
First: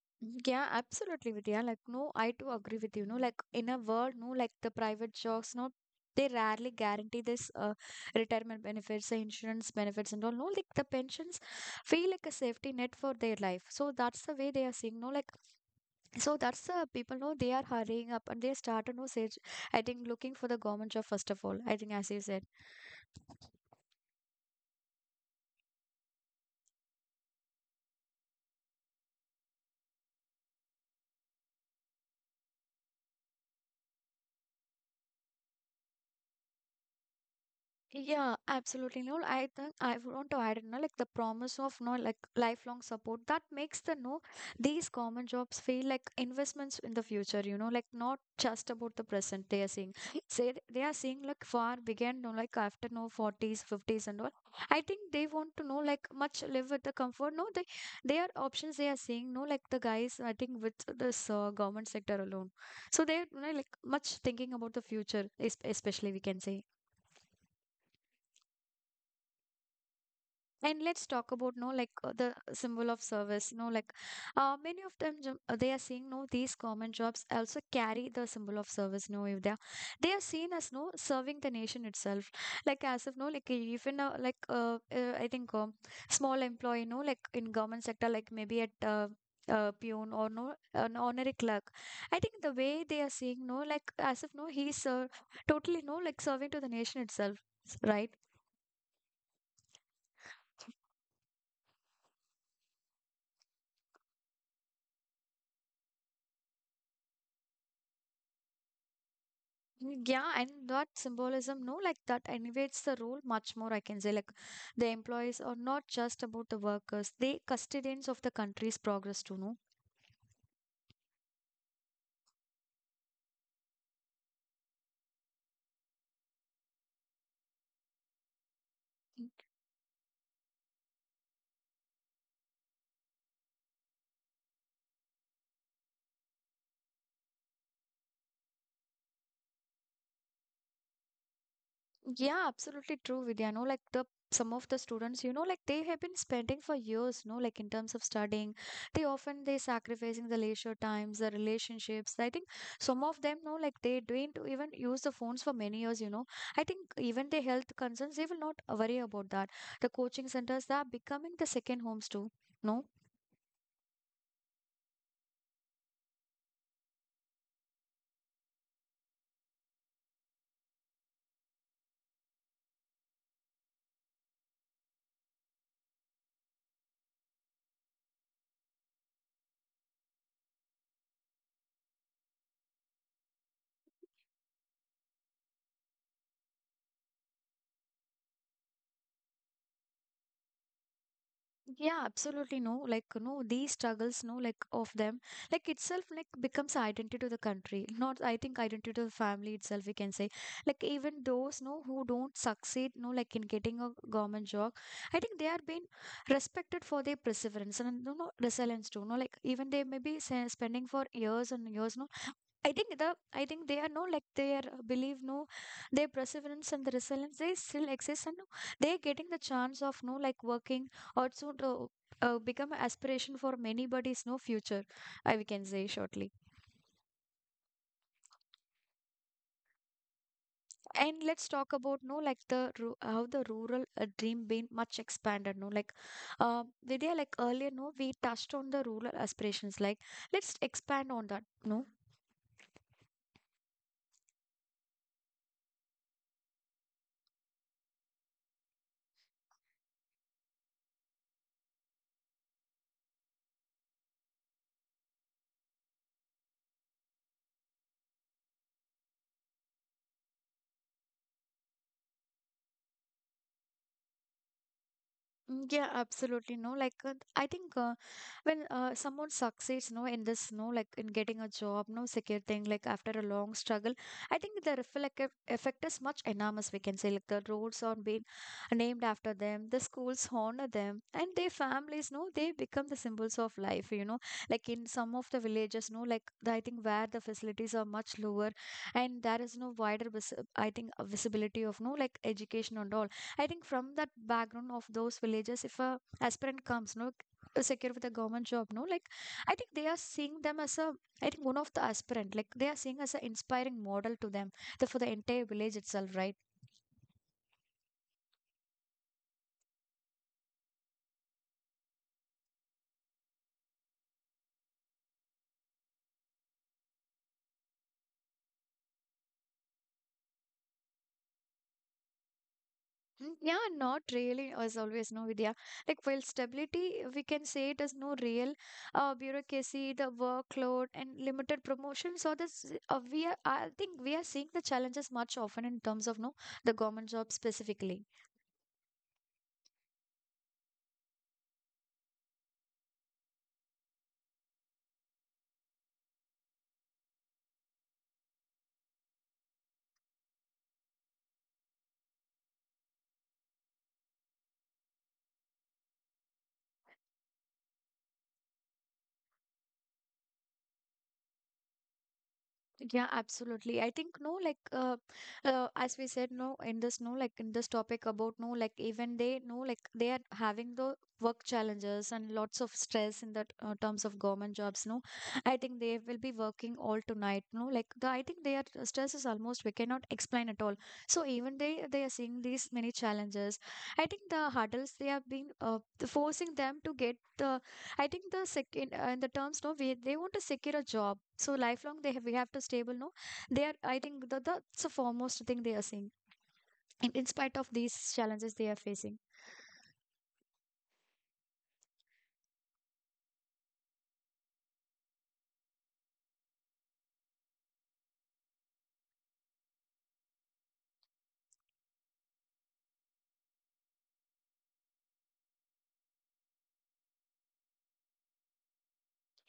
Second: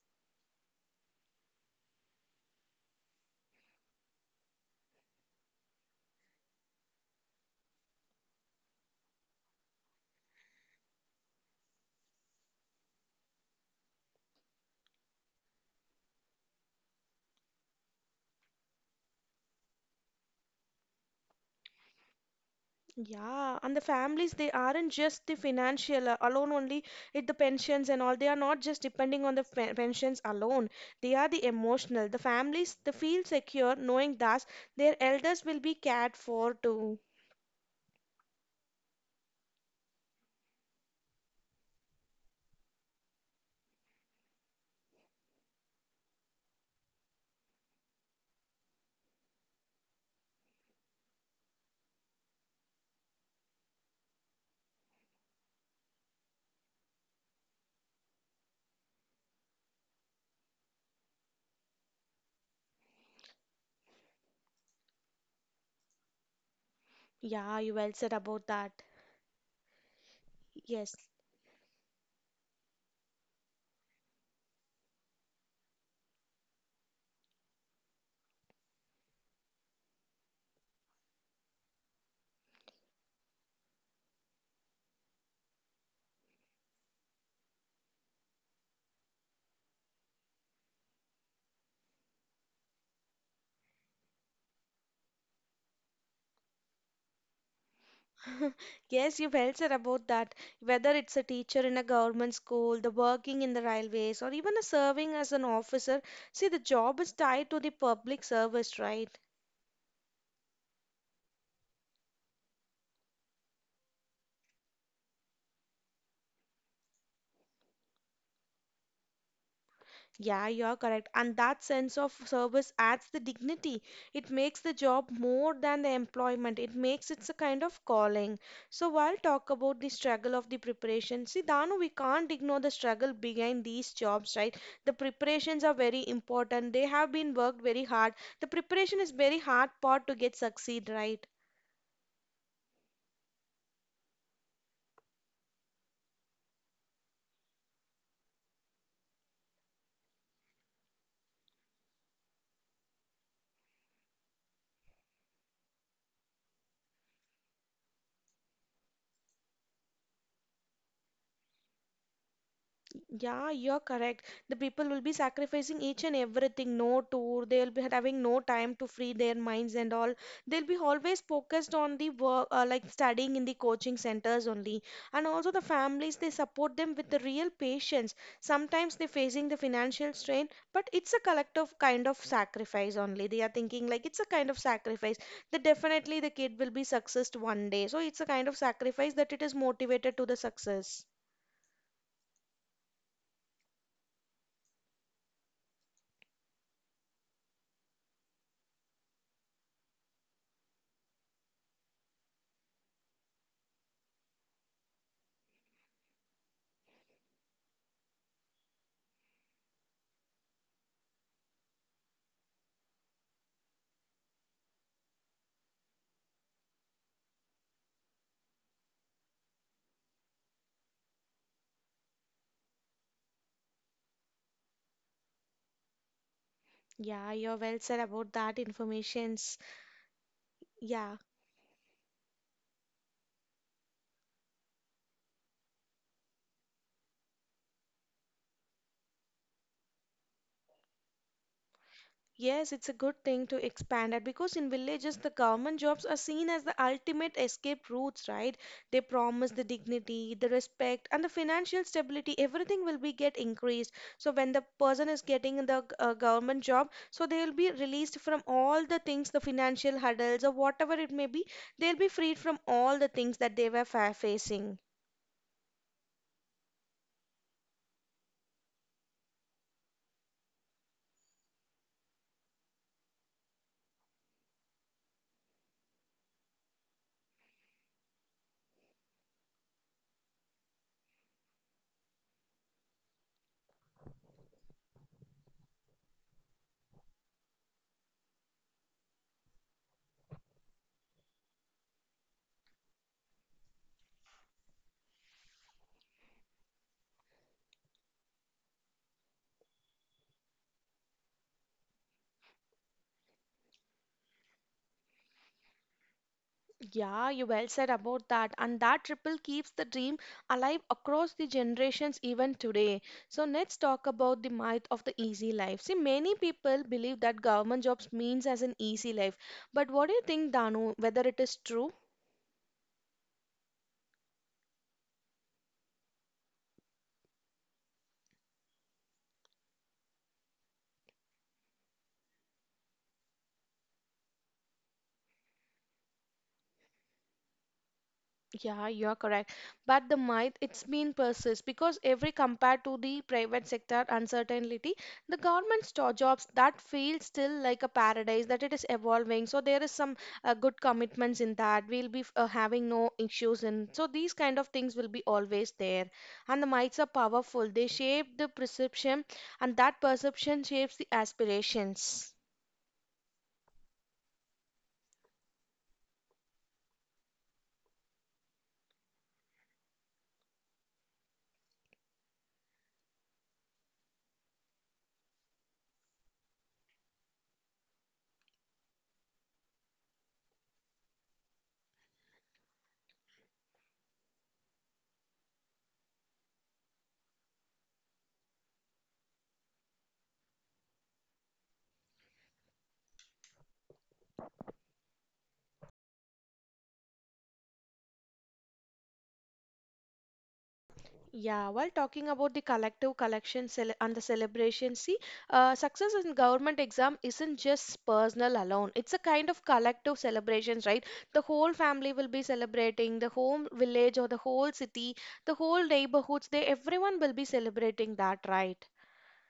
A: Yeah, absolutely, Vidya. Like no, I too agree with you, no, like in a word, no, like the private jobs, no, they rarely guarantee this retirement benefits, the insurance benefits, and all, no, like the pensions feel like a safety net for their life, so that's the way they are seeing, no, like so that's the people know they are hurrying up and they start to know sage. I think looking for the government job first of all, I think as you said.
B: Yeah, and the families, they aren't just the financial alone only, it the pensions and all, they are not just depending on the pensions alone. They are the emotional. The families, they feel secure knowing that their elders will be cared for too.
A: Yeah, absolutely. No, I think I would want to add, you know, like the promise of no, like lifelong support that makes the no these common jobs feel like investments in the future. You know, like not just about the present they are seeing. Say they are seeing like far beyond, no, like after no forties, fifties, and all. I think they want to know like much live with the comfort. No, they are options they are seeing. No, like the guys I think with this government sector alone, so they're you know, like much thinking about the future, especially we can say.
B: Yeah, you well said about that.
A: And
B: Yes.
A: let's talk about no like the symbol of service. No, like many of them they are seeing no these common jobs also carry the symbol of service. No, if they are they are seen as no serving the nation itself. Like as if no like even I think small employee no like in government sector like maybe at peon or no an honorary clerk. I think the way they are seeing no like as if no he's totally no like serving to the nation itself, right?
B: Yes, you well said about that. Whether it's a teacher in a government school, the working in the railways, or even a serving as an officer, see the job is tied to the public service, right?
A: Yeah, and that symbolism, no, like that elevates the role much more. I can say, like, the employees are not just about the workers, they custodians of the country's progress too, no?
B: Yeah, you're correct. And that sense of service adds the dignity. It makes the job more than the employment. It makes it a kind of calling. So while talk about the struggle of the preparation, see Danu, we can't ignore the struggle behind these jobs, right? The preparations are very important. They have been worked very hard. The preparation is very hard part to get succeed, right?
A: Yeah, absolutely true, Vidya. No, like the some of the students, you know, like they have been spending for years, no, like in terms of studying. They often they sacrificing the leisure times, the relationships. I think some of them, no, like they didn't even use the phones for many years, you know. I think even the health concerns, they will not worry about that. The coaching centers they are becoming the second homes too. No,
B: Yeah, you're correct. The people will be sacrificing each and everything. No tour, they'll be having no time to free their minds and all. They'll be always focused on the work, like studying in the coaching centers only. And also the families, they support them with the real patience. Sometimes they're facing the financial strain, but it's a collective kind of sacrifice only. They are thinking like it's a kind of sacrifice that definitely the kid will be successed one day. So it's a kind of sacrifice that it is motivated to the success.
A: yeah, absolutely no. Like, no, these struggles, no, like of them, like itself, like becomes identity to the country. Not, I think, identity to the family itself, we can say. Like, even those, no, who don't succeed, no, like in getting a government job, I think they are being respected for their perseverance and, you know, resilience too. No, like, even they may be spending for years and years, no, I think the I think they are no like their belief no their perseverance and the resilience they still exist and no, they getting the chance of no like working or soon to become aspiration for many bodies no future I we can say shortly.
B: Yeah, you're well said about that informations. Yeah.
A: And let's talk about no like the how the rural dream been much expanded no like Vidya like earlier no we touched on the rural aspirations, like let's expand on that no.
B: Yes, it's a good thing to expand that because in villages the government jobs are seen as the ultimate escape routes, right? They promise the dignity, the respect, and the financial stability. Everything will be get increased. So when the person is getting the government job, so they will be released from all the things, the financial hurdles or whatever it may be. They'll be freed from all the things that they were fa facing.
A: Mm, yeah, absolutely. No, like I think when someone succeeds, no, in this, no, like in getting a job, no secure thing, like after a long struggle, I think the reflective effect is much enormous. We can say like the roads are being named after them, the schools honor them, and their families, no, they become the symbols of life. You know, like in some of the villages, no, like the, I think where the facilities are much lower, and there is no wider, visibility of no like education and all. I think from that background of those villages, if a aspirant comes, no, secure with a government job, no, like I think they are seeing them as a, I think one of the aspirant, like they are seeing as an inspiring model to them, the, for the entire village itself, right?
B: Yeah, you well said about that. And that ripple keeps the dream alive across the generations even today. So let's talk about the myth of the easy life. See, many people believe that government jobs means as an easy life. But what do you think, Danu, whether it is true?
A: Mm, yeah, not really, as always, no, Vidya. Like, while stability, we can say it is no real bureaucracy, the workload, and limited promotion. So, I think we are seeing the challenges much often in terms of, no, the government job specifically.
B: Yeah, you're correct. But the myth, it's been persists because every compared to the private sector uncertainty, the jobs that feel still like a paradise that it is evolving. So there is some good commitments in that. We'll be having no issues in. So these kind of things will be always there. And the myths are powerful. They shape the perception, and that perception shapes the aspirations.
A: Yeah, absolutely. I think no, like as we said, no, in this no, like in this topic about no, like even they no, like they are having the work challenges and lots of stress in the terms of government jobs. No, I think they will be working all tonight. No, like the I think their stress is almost we cannot explain at all. So even they are seeing these many challenges. I think the hurdles they have been forcing them to get the. I think the second in the terms no, we they want to secure a job so lifelong they have we have to stable no they are I think the it's the foremost thing they are seeing in spite of these challenges they are facing.
B: Yeah, while talking about the and the celebration, see, success in government exam isn't just personal alone. It's a kind of collective celebrations, right? The whole family will be celebrating, the home village or the whole city, the whole neighborhoods. They everyone will be celebrating that, right?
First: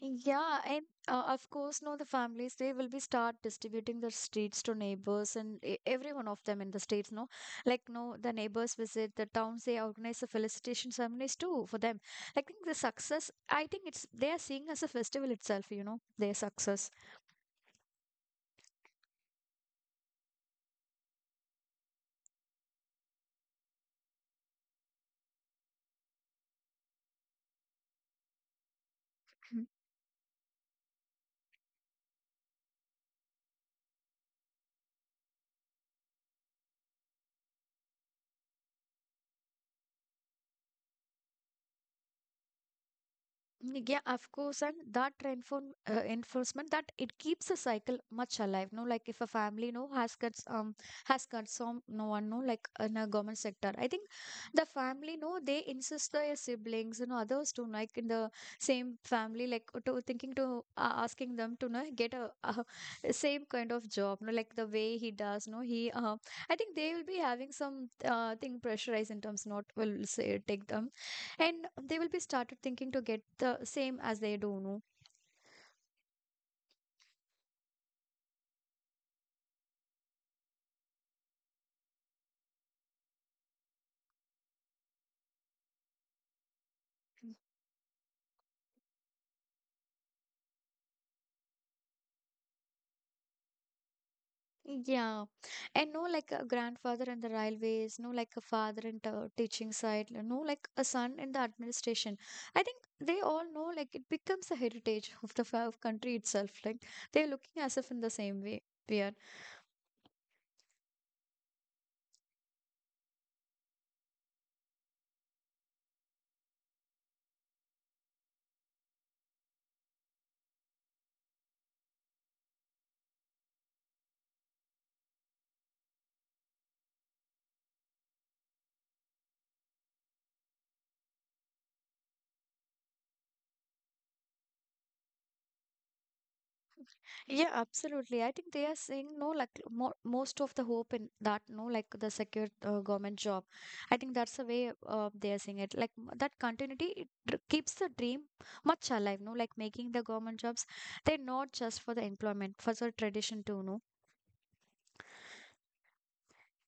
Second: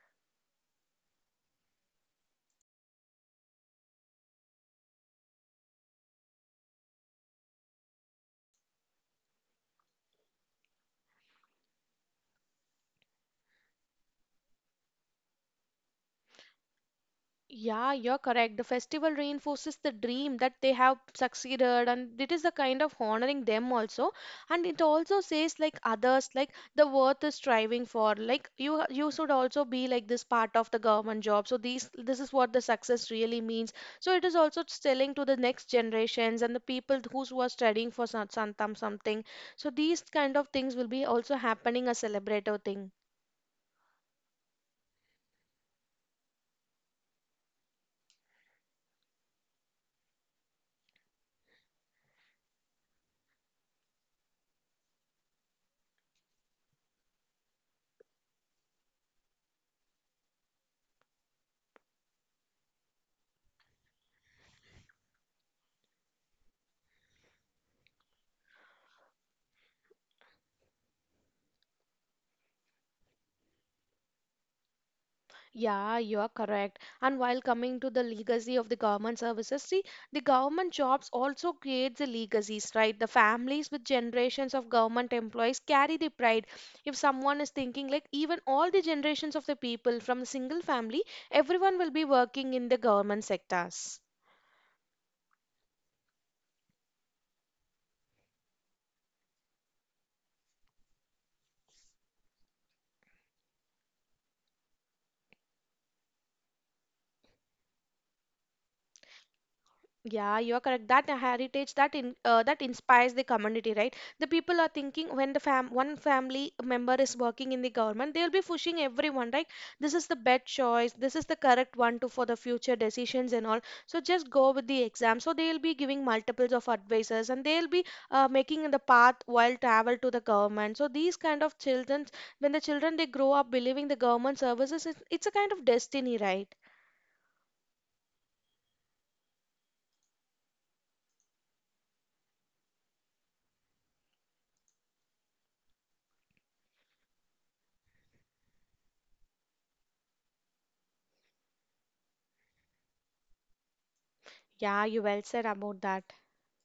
A: Yeah, and of course no the families they will be start distributing the streets to neighbors and every one of them in the states no like no the neighbors visit the towns they organize the felicitation ceremonies too for them. I think the success I think it's they are seeing as a festival itself, you know, their success.
B: Yeah, you're correct. The festival reinforces the dream that they have succeeded, and it is the kind of honoring them also. And it also says like others, like the worth is striving for. Like you should also be like this part of the government job. So these, this is what the success really means. So it is also telling to the next generations and the people who are studying for some something. So these kind of things will be also happening a celebrative thing.
A: Yeah, of course, and that enforcement that it keeps the cycle much alive. No, like if a family no has got some no one no like in a government sector. I think the family no they insist their siblings and others to like in the same family like to thinking to asking them to no, get a, same kind of job. No, like the way he does. No, he I think they will be having some thing pressurized in terms not will say take them and they will be started thinking to get the same as they do no.
B: Yeah, you are correct. And while coming to the legacy of the government services, see, the government jobs also create the legacies, right? The families with generations of government employees carry the pride. If someone is thinking, like, even all the generations of the people from a single family, everyone will be working in the government sectors.
A: Yeah, and no like a grandfather in the railways no like a father in the teaching side, you know, like a son in the administration. I think they all know like it becomes a heritage of the of country itself like they're looking as if in the same way we are.
B: Yeah, you are correct. That heritage that in that inspires the community, right? The people are thinking when the fam one family member is working in the government, they'll be pushing everyone, right? This is the best choice. This is the correct one to for the future decisions and all. So just go with the exam. So they'll be giving multiples of advices and they'll be making the path while travel to the government. So these kind of children, when the children they grow up believing the government services, it's a kind of destiny, right?
A: Yeah, absolutely. I think they are seeing no like mo most of the hope in that, no, like the secure government job. I think that's the way they are seeing it. Like that continuity it keeps the dream much alive, no, like making the government jobs. They're not just for the employment, for the tradition too, no.
B: Yeah, you well said about that.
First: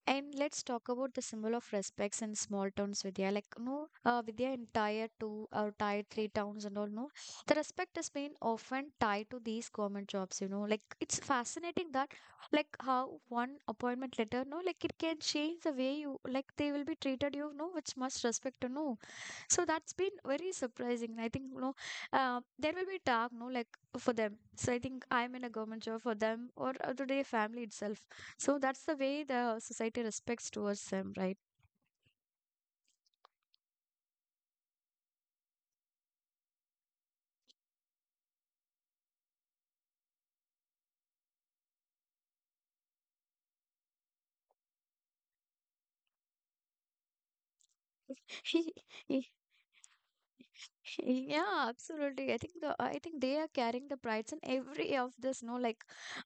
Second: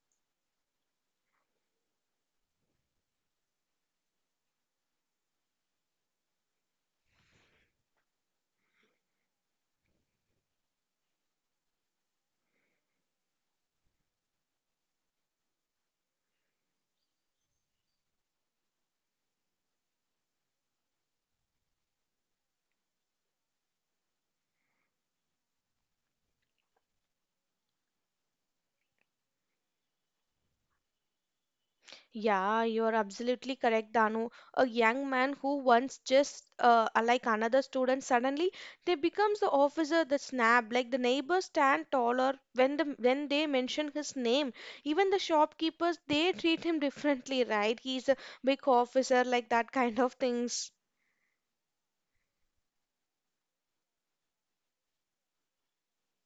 A: And let's talk about the symbol of respects in small towns, Vidya. Like, no, Vidya, in tier two or tier three towns and all, no, the respect has been often tied to these government jobs, you know. Like, it's fascinating that, like, how one appointment letter, no, like, it can change the way you, like, they will be treated, you know, with much respect, you know, so that's been very surprising I think, you know. There will be talk no like for them, so I think I'm in a government job for them or to their family itself, so that's the way the society respects towards them, right?
B: Yeah, you're absolutely correct, Danu. A young man who once just like another student, suddenly they becomes the officer, the snap, like the neighbors stand taller when the when they mention his name. Even the shopkeepers, they treat him differently, right? He's a big officer, like that kind of things.
A: Yeah, absolutely. I think they are carrying the prides in every of this, no, like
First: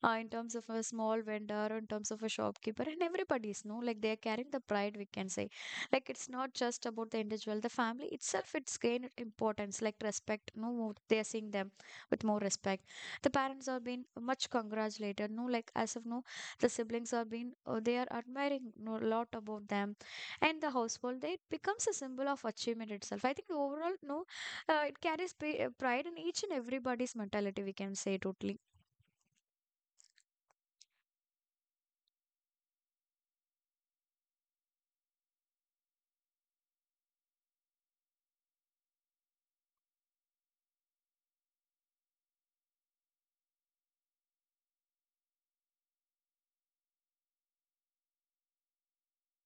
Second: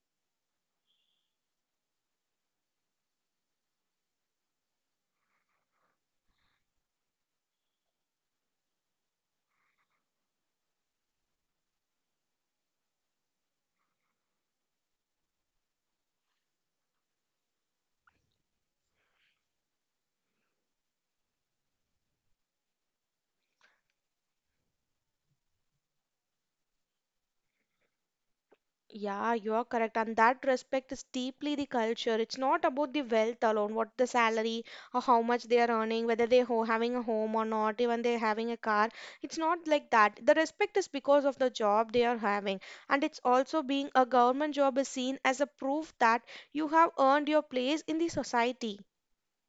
A: in terms of a small vendor, in terms of a shopkeeper, and everybody's, no, like they are carrying the pride, we can say. Like it's not just about the individual, the family itself, it's gained importance, like respect, no, they are seeing them with more respect. The parents are being much congratulated, no, like as of no, the siblings are being, they are admiring no, a lot about them, and the household, they it becomes a symbol of achievement itself. I think overall, no, it carries pride in each and everybody's mentality, we can say, totally.
B: Yeah, you are correct. And that respect is deeply the culture. It's not about the wealth alone, what the salary or how much they are earning, whether they ho having a home or not, even they're having a car. It's not like that. The respect is because of the job they are having. And it's also being a government job is seen as a proof that you have earned your place in the society.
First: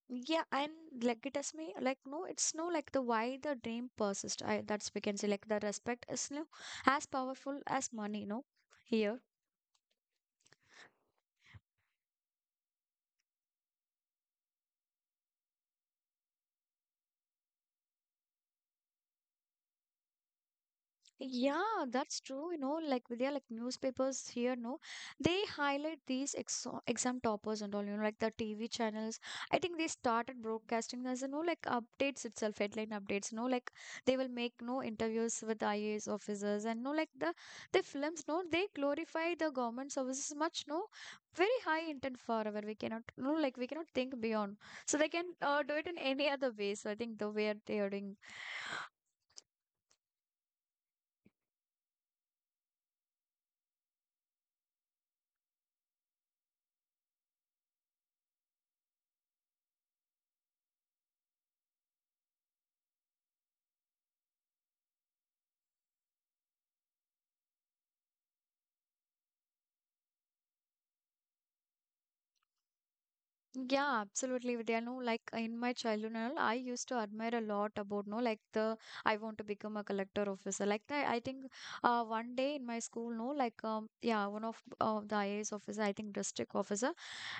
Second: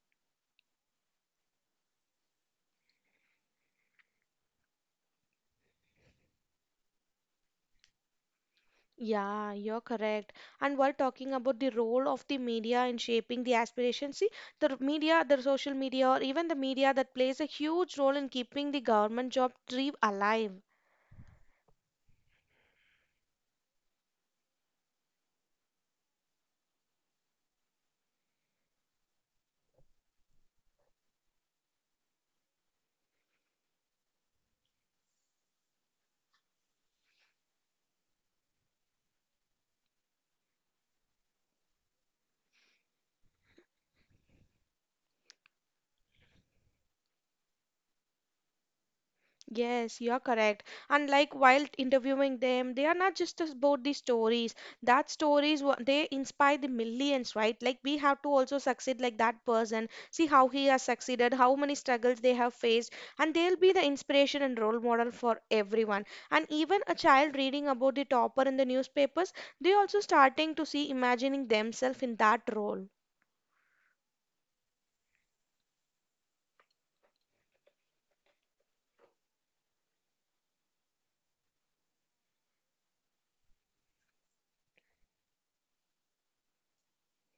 A: Yeah, and like it has me, like no, it's no, like the why the dream persists, I, that's we can say, like the respect is no as powerful as money, no, here.
B: Yeah, you're correct. And while talking about the role of the media in shaping the aspirations, see, the media, the social media, or even the media that plays a huge role in keeping the government job dream alive.
A: Yeah, that's true. You know, like Vidya, like newspapers here, no, they highlight these ex exam toppers and all, you know, like the TV channels. I think they started broadcasting as, you know, like updates itself, headline updates, no, like they will make no interviews with IAS officers and no, like the films, no, they glorify the government services much, no, very high intent forever. We cannot, no, like we cannot think beyond. So they can do it in any other way. So I think the way they are doing.
B: Yes, you're correct. And like while interviewing them, they are not just about the stories. That stories they inspire the millions, right? Like we have to also succeed like that person. See how he has succeeded, how many struggles they have faced, and they'll be the inspiration and role model for everyone. And even a child reading about the topper in the newspapers, they also starting to see imagining themselves in that role.
A: Yeah, absolutely, Vidya. No, like in my childhood and all, I used to admire a lot about, no, like the I want to become a collector officer. Like I think, one day in my school, no, like yeah, one of the IAS officer, I think district officer.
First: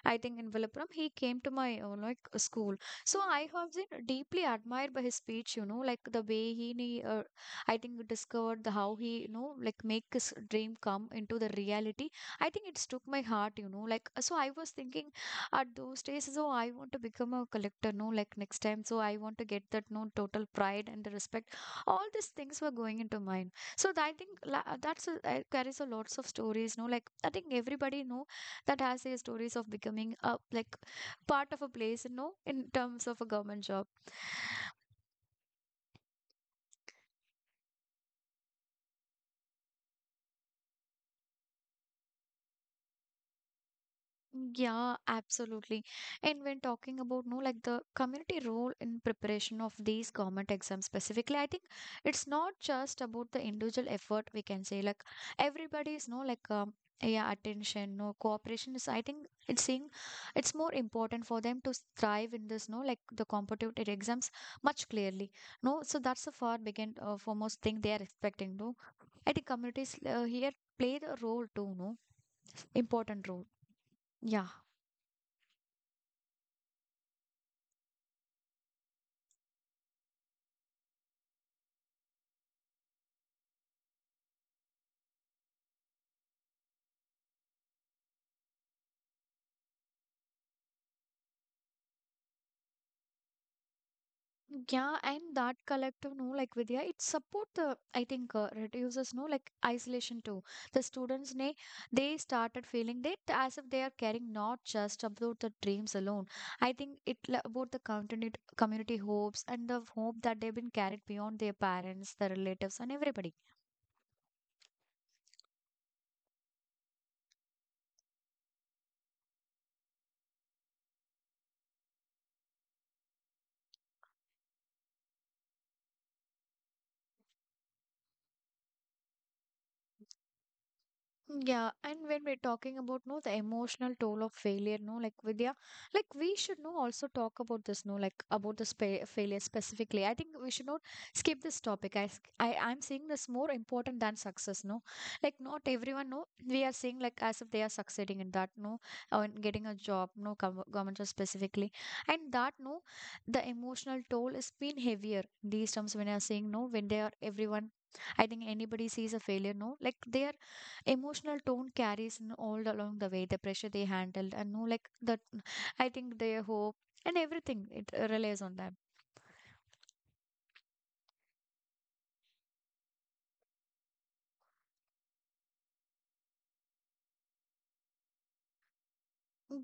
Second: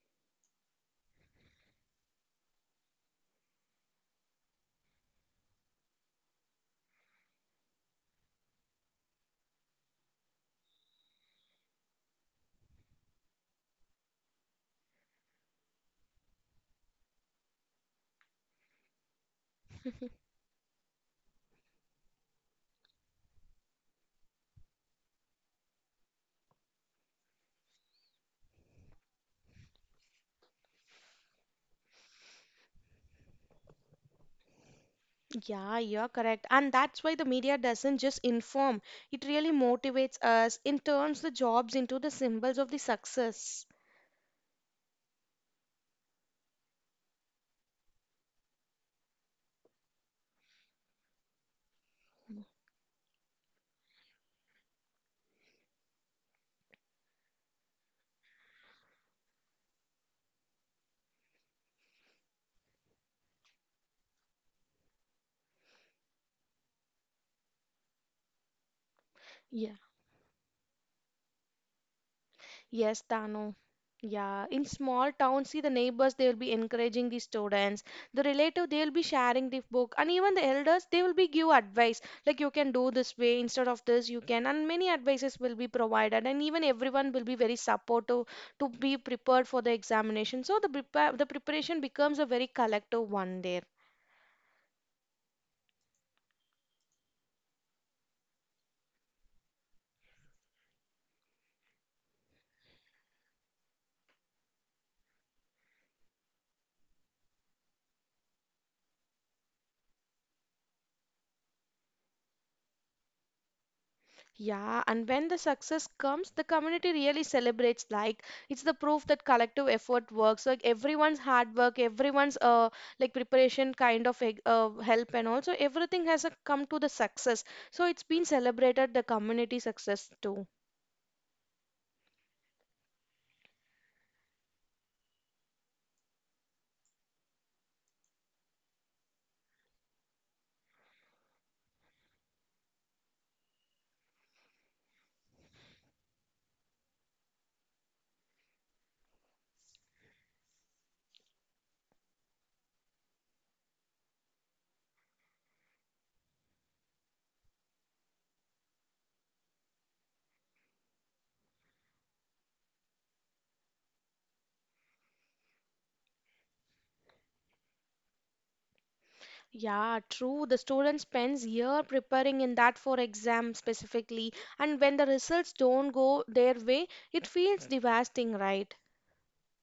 A: I think in Vilupuram, he came to my like school. So I have been deeply admired by his speech, you know, like the way he, I think discovered the how he, you know, like make his dream come into the reality. I think it struck my heart, you know, like so I was thinking at those days, so I want to become a collector, no, like next time. So I want to get that no total pride and the respect. All these things were going into mine. So I think that's a, carries a lots of stories, no, like I think everybody know that has their stories of becoming a, like, part of a place, you know, in terms of a government job.
B: Yeah, you're correct. And that's why the media doesn't just inform, it really motivates us and turns the jobs into the symbols of the success.
A: Yeah, absolutely. And when talking about, no, like the community role in preparation of these government exams specifically, I think it's not just about the individual effort, we can say, like everybody is, no, like, yeah, attention, no, cooperation is, I think, it's seeing it's more important for them to thrive in this, no, like the competitive exams, much clearly, no, so that's the far begin foremost thing they are expecting, no. I think communities here play the role too, no,
B: Yes,
A: important role,
B: Tano. Yeah,
A: yeah.
B: in small towns, see the neighbors, they will be encouraging the students. The relative, they will be sharing the book, and even the elders, they will be give advice like you can do this way instead of this, you can, and many advices will be provided, and even everyone will be very supportive to be prepared for the examination. So the prepare the preparation becomes a very collective one there.
A: Yeah, and that collective, no, like Vidya, it support the, I think, reduces, no, like isolation too. The students, ne, they started feeling that as if they are caring not just about the dreams alone. I think it about the community hopes and the hope that they've been carried beyond their parents, their relatives, and everybody.
B: Yeah, and when the success comes, the community really celebrates. Like it's the proof that collective effort works. Like everyone's hard work, everyone's like preparation kind of help, and also everything has come to the success. So it's been celebrated the community success too.
A: Yeah, and when we're talking about, no, the emotional toll of failure, no, like Vidya, like we should know also talk about this, no, like about the spa failure specifically. I think we should not skip this topic. I, s- I I'm seeing this more important than success, no, like not everyone, no, we are seeing like as if they are succeeding in that, no, or in getting a job, no, government job specifically, and that, no, the emotional toll is been heavier these terms when I are saying, no, when they are everyone. I think anybody sees a failure, no, like they are emotional tone carries you all along the way the pressure they handled, and no like that, I think their hope and everything, it relies on that.
B: Yeah, true. The student spends year preparing in that for exam specifically, and when the results don't go their way, it feels devastating, right?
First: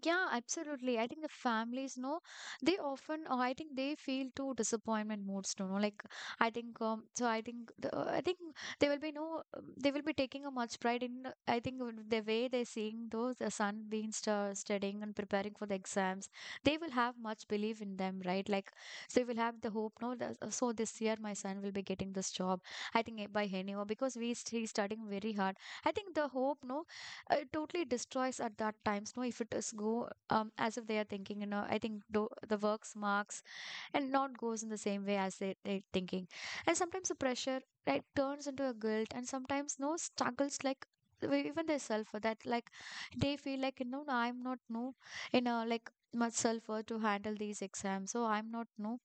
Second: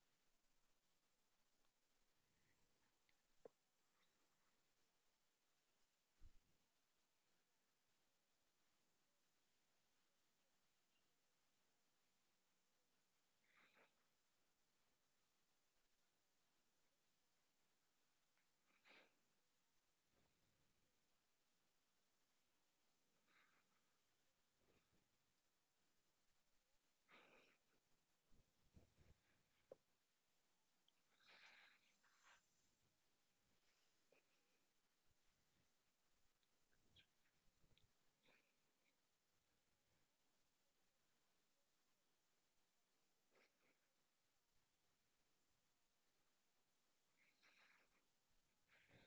A: Yeah, absolutely. I think the families know they often, I think they feel too disappointment moods, you know. Like, I think, so I think, the, I think they will be, no, they will be taking a much pride in, I think, the way they're seeing those, the son being studying and preparing for the exams. They will have much belief in them, right? Like, so they will have the hope, no, that, so this year my son will be getting this job. I think by anyhow, because we st he's studying very hard. I think the hope, no, it totally destroys at that times, no, if it is go as if they are thinking, you know, I think do, the works marks and not goes in the same way as they thinking, and sometimes the pressure, right, turns into a guilt, and sometimes no struggles like even their self for that, like they feel like, you know, I'm not, no, in a like much self worth to handle these exams, so I'm not, no,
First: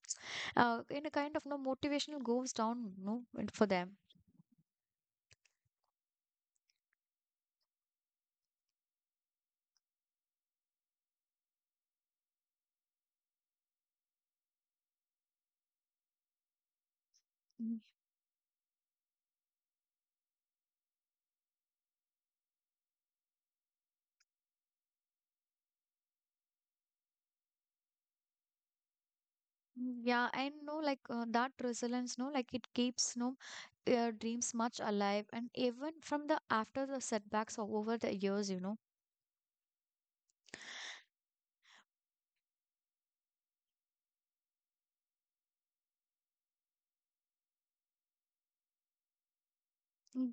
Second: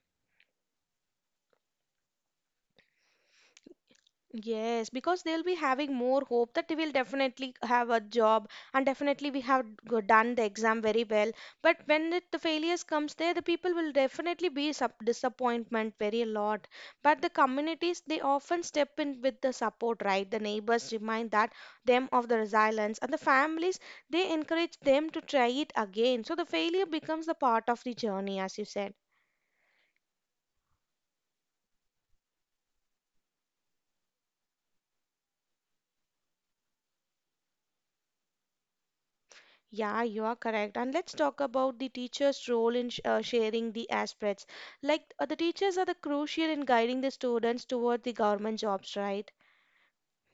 A: in a kind of no motivational goes down, no, for them.
B: Yes, because they'll be having more hope that they will definitely have a job and definitely we have done the exam very well. But when it, the failures comes there, the people will definitely be sub disappointment very a lot. But the communities, they often step in with the support, right? The neighbors remind that them of the resilience and the families, they encourage them to try it again. So the failure becomes the part of the journey, as you said.
A: Mm, yeah, and no, like that resilience, no, like it keeps no their dreams much alive, and even from the after the setbacks or over the years, you know.
B: Yeah, you are correct. And let's talk about the teacher's role in sharing the aspects. Like the teachers are the crucial in guiding the students toward the government jobs, right?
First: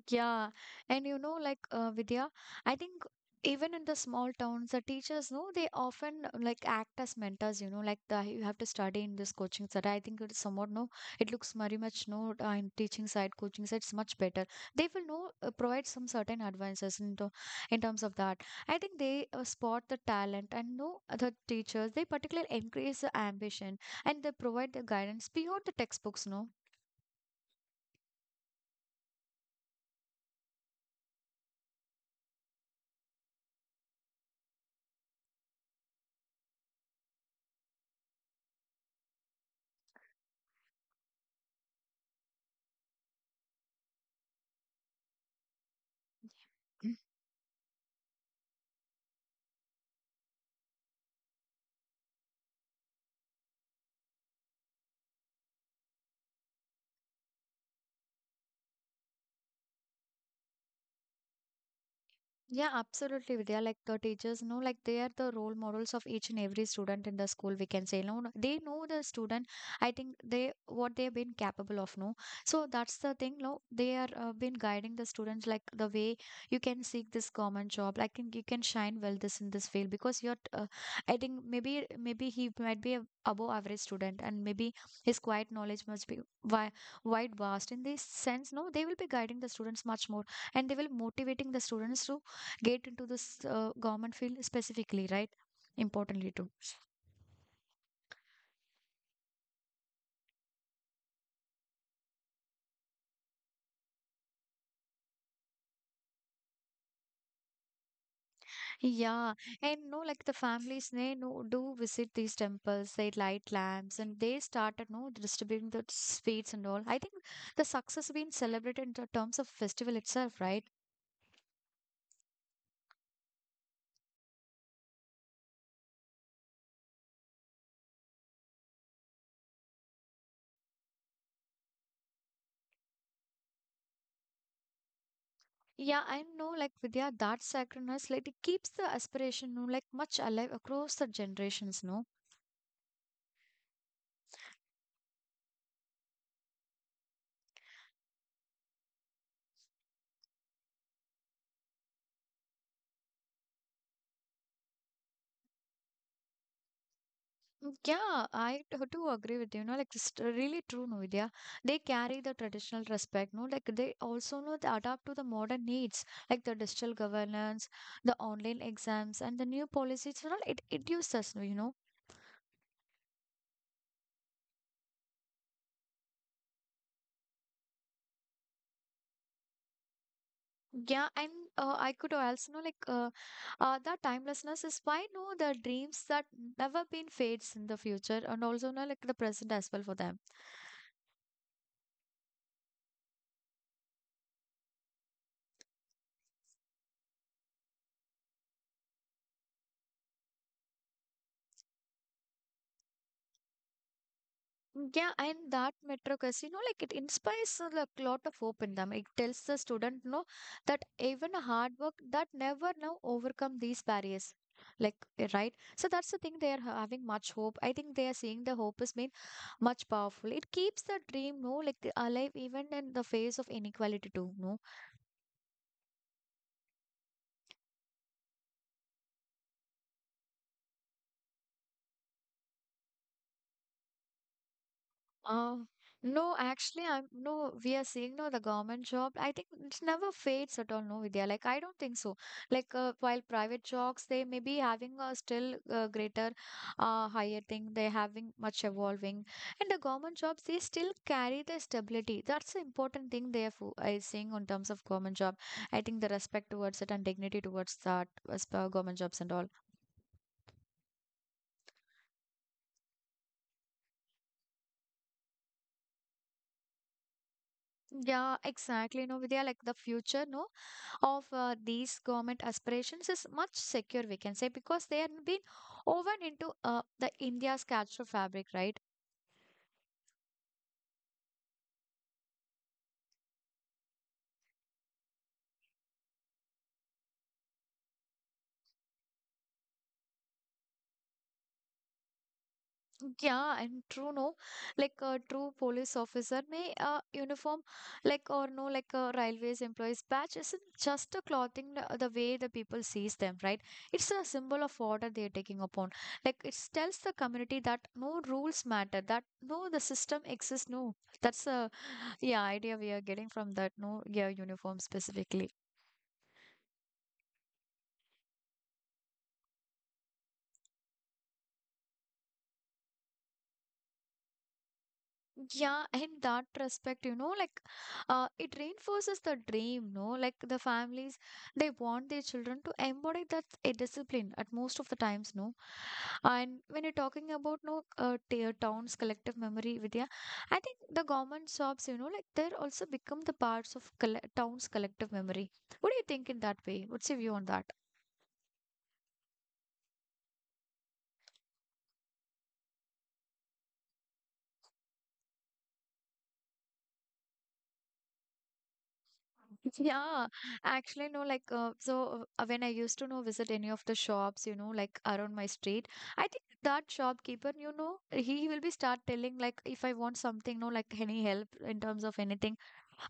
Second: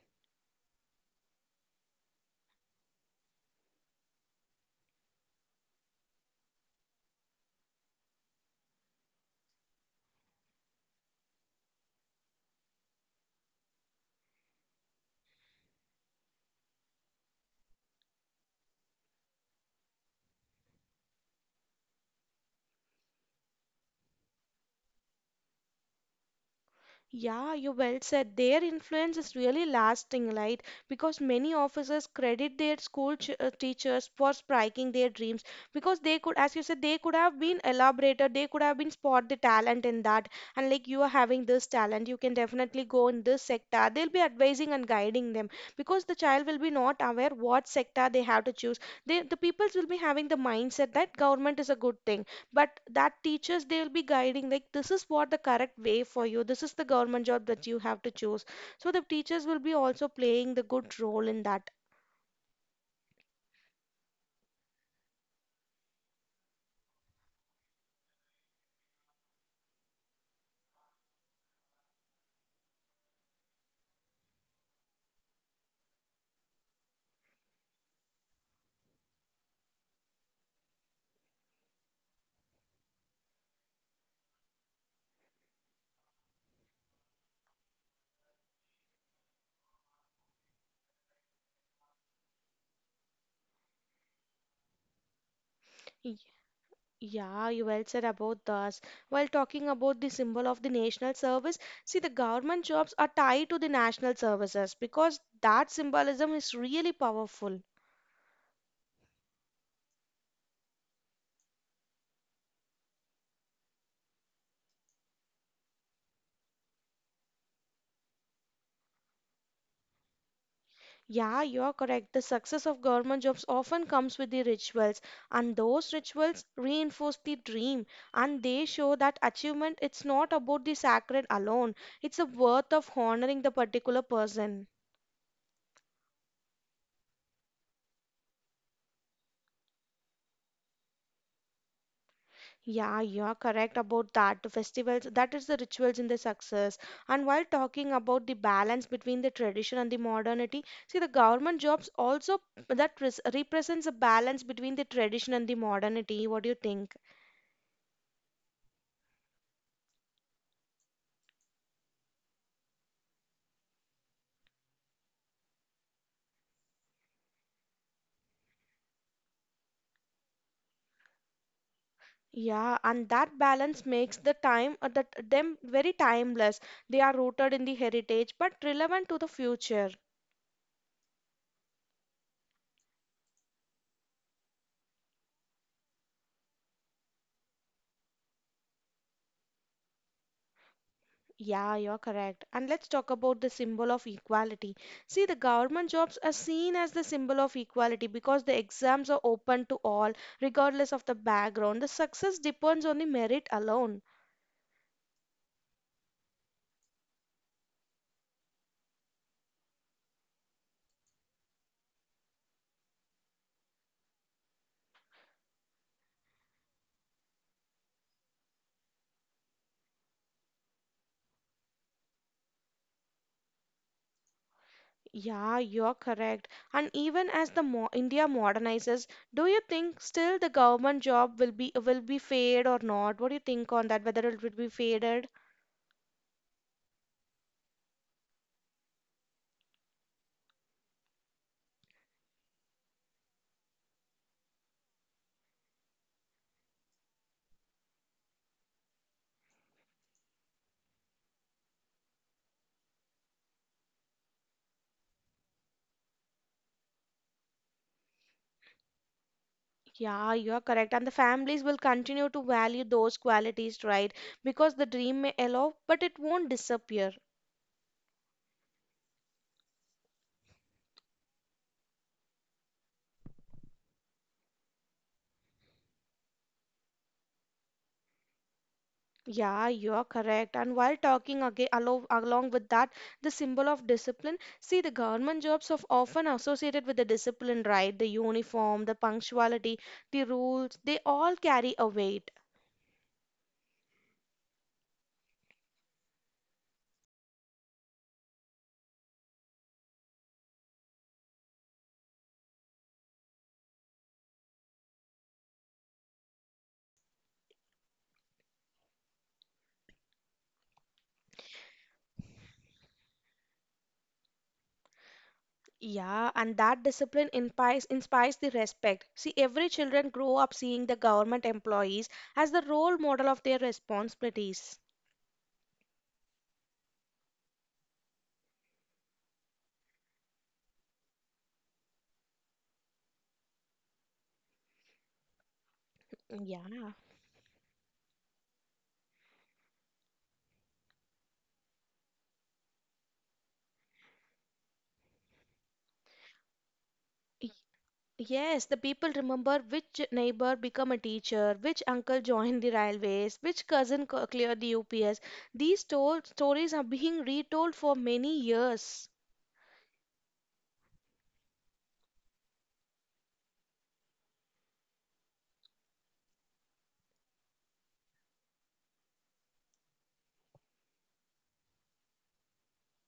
A: Yeah, and you know, like Vidya, I think even in the small towns, the teachers, no, they often like act as mentors. You know, like the, you have to study in this coaching center. I think it's somewhat, no, it looks very much, no, in teaching side, coaching side, it's much better. They will know provide some certain advances in to, in terms of that. I think they spot the talent, and no, the teachers, they particularly increase the ambition and they provide the guidance beyond the textbooks. No.
B: Yeah, you well said. Their influence is really lasting, right? Because many officers credit their school ch teachers for spiking their dreams because they could, as you said, they could have been elaborated, they could have been spot the talent in that. And like you are having this talent, you can definitely go in this sector. They'll be advising and guiding them because the child will be not
A: Mm.
B: aware what sector they have to choose. They, the peoples will be having the mindset that government is a good thing but that teachers they'll be guiding like this is what the correct way for you, this is the government job that you have to choose, so the teachers will be also playing the good role in that.
A: Yeah, absolutely, Vidya. Like the teachers know, like they are the role models of each and every student in the school. We can say, no, no, they know the student. I think they what they've been capable of. No, so that's the thing. No, they are been guiding the students like the way you can seek this common job. Like think you can shine well this in this field because you're. I think maybe he might be a above average student, and maybe his quiet knowledge must be wi- wide vast in this sense, no, they will be guiding the students much more, and they will motivating the students to get into this government field specifically, right?
B: Y-
A: Importantly too.
B: Yeah, you well said about this. While talking about the symbol of the national service, see the government jobs are tied to the national services because that symbolism is really powerful.
A: Yeah, and no, like the families, they no do visit these temples, they light lamps, and they started no distributing the sweets and all. I think the success being celebrated in the terms of festival itself, right?
B: Yeah, you are correct. The success of government jobs often comes with the rituals, and those rituals reinforce the dream and they show that achievement it's not about the sacred alone. It's the worth of honoring the particular person.
A: Yeah, I know, like Vidya, that sacredness, like it keeps the aspiration, no, like much alive across the generations, no.
B: Yeah, you are correct about that. The festivals, that is the rituals in the success. And while talking about the balance between the tradition and the modernity, see the government jobs also that represents a balance between the tradition and the modernity. What do you think?
A: Mm, yeah, I do agree with you. No, like it's really true, no, Vidya. They carry the traditional respect, no, like they also know they adapt to the modern needs, like the digital governance, the online exams, and the new policies. You know, it uses, no, you know.
B: Yeah, and that balance makes the time that them very timeless. They are rooted in the heritage but relevant to the future.
A: Yeah, and I could also know like the timelessness is why no the dreams that never been fades in the future, and also, no, like the present as well for them.
B: Yeah, you're correct. And let's talk about the symbol of equality. See, the government jobs are seen as the symbol of equality because the exams are open to all, regardless of the background. The success depends on the merit alone.
A: Yeah, and that Metro Casino, like it inspires a, like, lot of hope in them. It tells the student, no, that even a hard work that never now overcome these barriers. Like right, so that's the thing they are having much hope. I think they are seeing the hope is made much powerful. It keeps the dream, no, like the alive even in the face of inequality too. No,
B: Yeah, you're correct. And even as the mo India modernizes, do you think still the government job will be fade or not? What do you think on that? Whether it will be faded?
A: Uh, no, actually, I'm no, we are seeing no, the government job. I think it never fades at all, no, Vidya. Like, I don't think so. Like, while private jobs, they may be having a still greater, higher thing, they're having much evolving, and the government jobs they still carry the stability. That's the important thing they are I seeing in terms of government job. I think the respect towards it and dignity towards that as per government jobs and all.
B: Yeah, you are correct. And the families will continue to value those qualities, right? Because the dream may allow, but it won't disappear.
A: Yeah, exactly. No, Vidya, like the future, no. Of these government aspirations is much secure, we can say, because they have been woven into the india's cultural fabric, right?
B: Yeah, you're correct. And while talking aga alo along with that, the symbol of discipline, see, the government jobs are often associated with the discipline, right? The uniform, the punctuality, the rules, they all carry a weight.
A: Yeah, and true, no, like a true police officer may uniform, like, or no, like a railways employees badge isn't just a clothing, the way the people sees them, right? It's a symbol of order they're taking upon, like it tells the community that no, rules matter, that no, the system exists, no, that's a yeah, idea we are getting from that, no, yeah, uniform specifically.
B: Yeah, and that discipline inspires the respect. See, every children grow up seeing the government employees as the role model of their responsibilities.
A: Yeah, in that respect, you know, like it reinforces the dream, no, like the families, they want their children to embody that a discipline at most of the times, no. And
B: Yeah.
A: when you're talking about, no, tier towns, collective memory, Vidya, I think the government shops, you know, like they're also become the parts of town's collective memory. What do you think in that way? What's your view on that?
B: Yes, the people remember which neighbor become a teacher, which uncle joined the railways, which cousin cleared the UPS. These to stories are being retold for many years.
A: Yeah, actually, no, like, when I used to know visit any of the shops, you know, like around my street, I think that shopkeeper, you know, he will be start telling like if I want something, no, like any help in terms of anything,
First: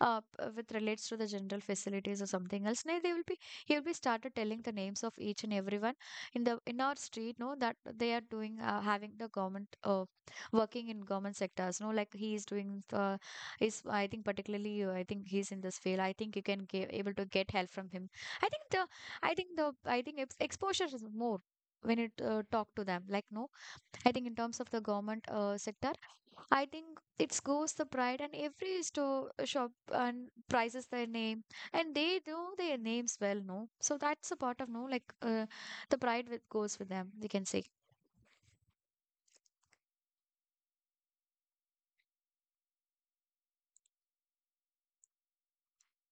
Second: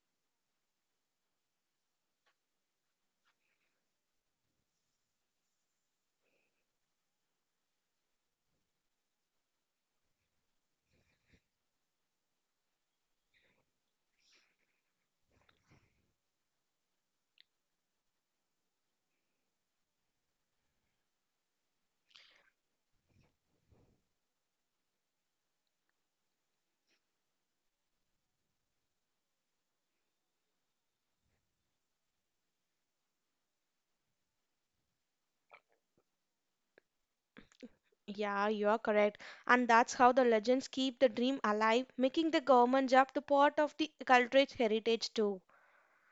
A: with relates to the general facilities or something else. Now they will be he will be started telling the names of each and everyone in the in our street, no, that they are doing having the government working in government sectors, no, like he is doing the he's, I think, particularly, I think he's in this field. I think you can get able to get help from him. I think the, I think exposure is more when it talk to them. Like no, I think in terms of the government sector, I think it goes the pride and every store shop and prices their name and they know their names well. No, so that's a part of no, like the pride with goes with them, they can say.
B: Yeah, you are correct. And that's how the legends keep the dream alive, making the government job the part of the cultural heritage too.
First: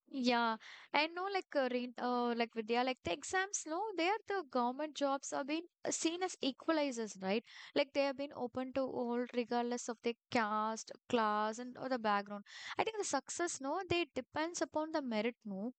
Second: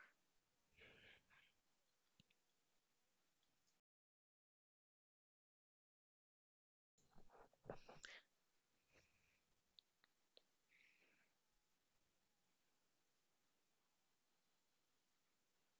A: Yeah, and no, like like Vidya, like the exams, no, they are the government jobs are being seen as equalizers, right? Like they have been open to all, regardless of their caste, class, and or the background. I think the success, no, they depends upon the merit, no.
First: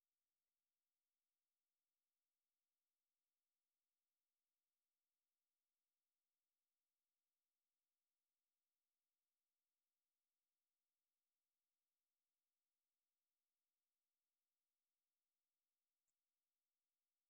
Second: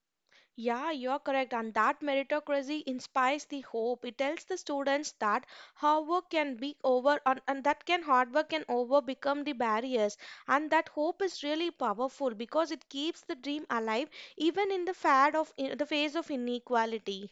B: Yeah, you're correct. And that meritocracy inspires the hope. It tells the students that hard work can be over and that can hard work can over become the barriers. And that hope is really powerful because it keeps the dream alive even in the fad of in the face of inequality.